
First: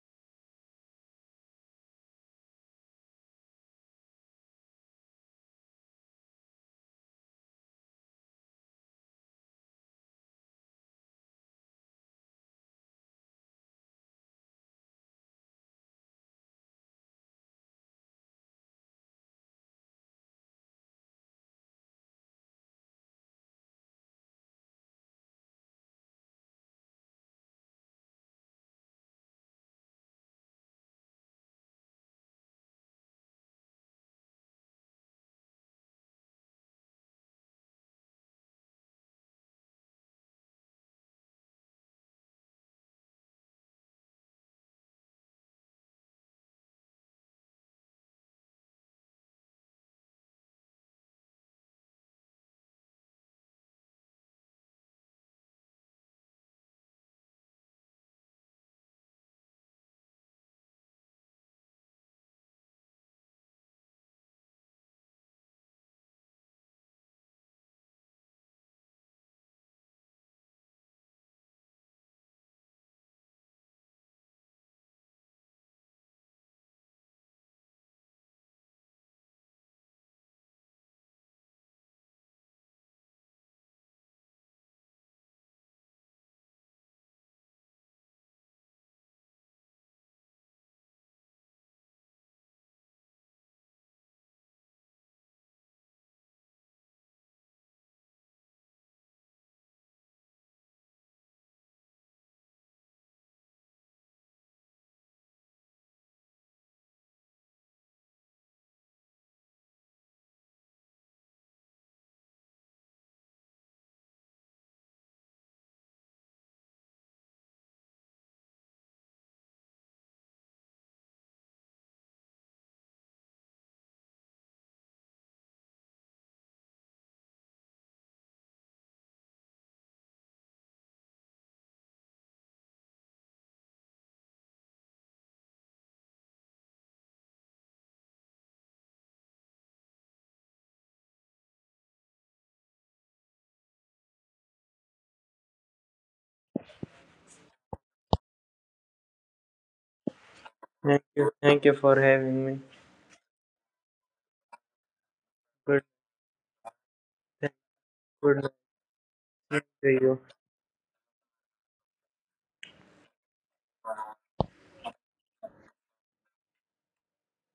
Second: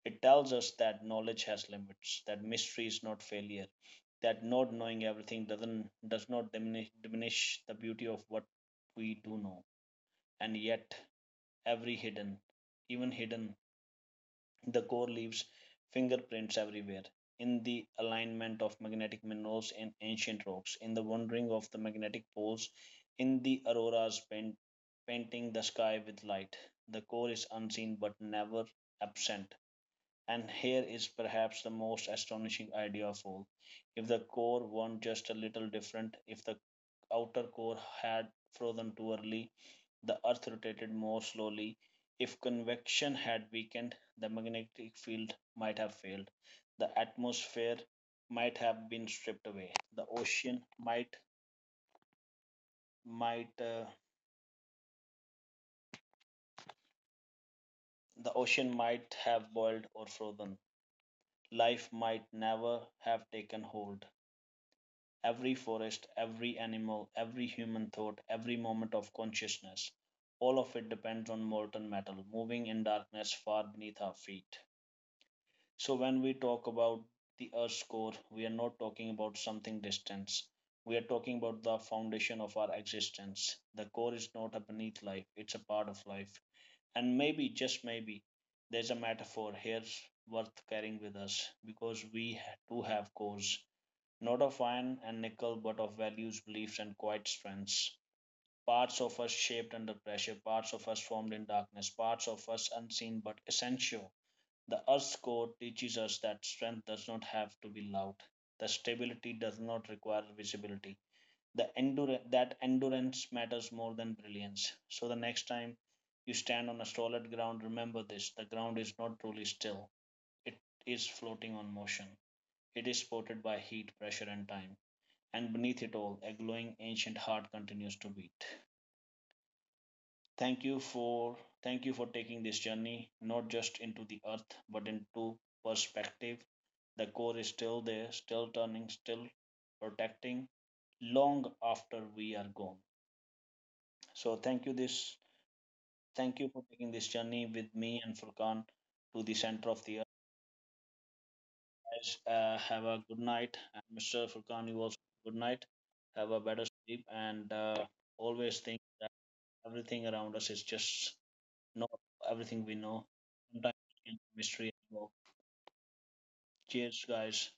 Speaker 1: It tells us that knowledge has limits, that mystery is not failure, that not knowing everything does not diminish the beauty of what we do know. And yet, every hidden, even hidden, the core leaves fingerprints everywhere. In the alignment of magnetic minerals in ancient rocks, in the wandering of the magnetic poles, in the painting the sky with light, the core is unseen but never absent. And here is perhaps the most astonishing idea of all. If the core weren't just a little different, if the outer core had frozen too early, the earth rotated more slowly. If convection had weakened, the magnetic field might have failed. The atmosphere might have been stripped away. Might uh, the ocean might have boiled or frozen. Life might never have taken hold. Every forest, every animal, every human thought, every moment of consciousness, all of it depends on molten metal moving in darkness far beneath our feet. So, when we talk about the Earth's core, we are not talking about something distant. We are talking about the foundation of our existence. The core is not a beneath life, it's a part of life. And maybe, just maybe, there's a metaphor here worth carrying with us because do have cores not of iron and nickel, but of values, beliefs, and quiet strengths. Parts of us shaped under pressure, parts of us formed in darkness, parts of us unseen but essential. The Earth's core teaches us that strength does not have to be loud, the stability does not require visibility, that endurance matters more than brilliance. So the next time you stand on a solid ground, remember this: the ground is not truly still, it is floating on motion, it is supported by heat, pressure, and time, and beneath it all, a glowing ancient heart continues to beat. Thank you for Thank you for taking this journey not just into the earth but into perspective. The core is still there, still turning, still protecting long after we are gone. So thank you for taking this journey with me and Furkan to the center of the earth.
Speaker 2: Thank you for
Speaker 1: Guys,
Speaker 2: having me.
Speaker 1: have a good night, and Mr. Furkan, you also good night.
Speaker 2: Good,
Speaker 1: Have a better sleep and
Speaker 2: good night
Speaker 1: always think
Speaker 2: to
Speaker 1: everything
Speaker 2: you
Speaker 1: around us is just not everything we know. Sometimes it can be mystery as well. Cheers, guys.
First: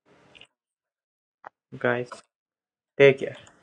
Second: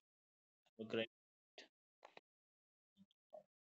Speaker 1: Have a great
Speaker 2: guys. Take care.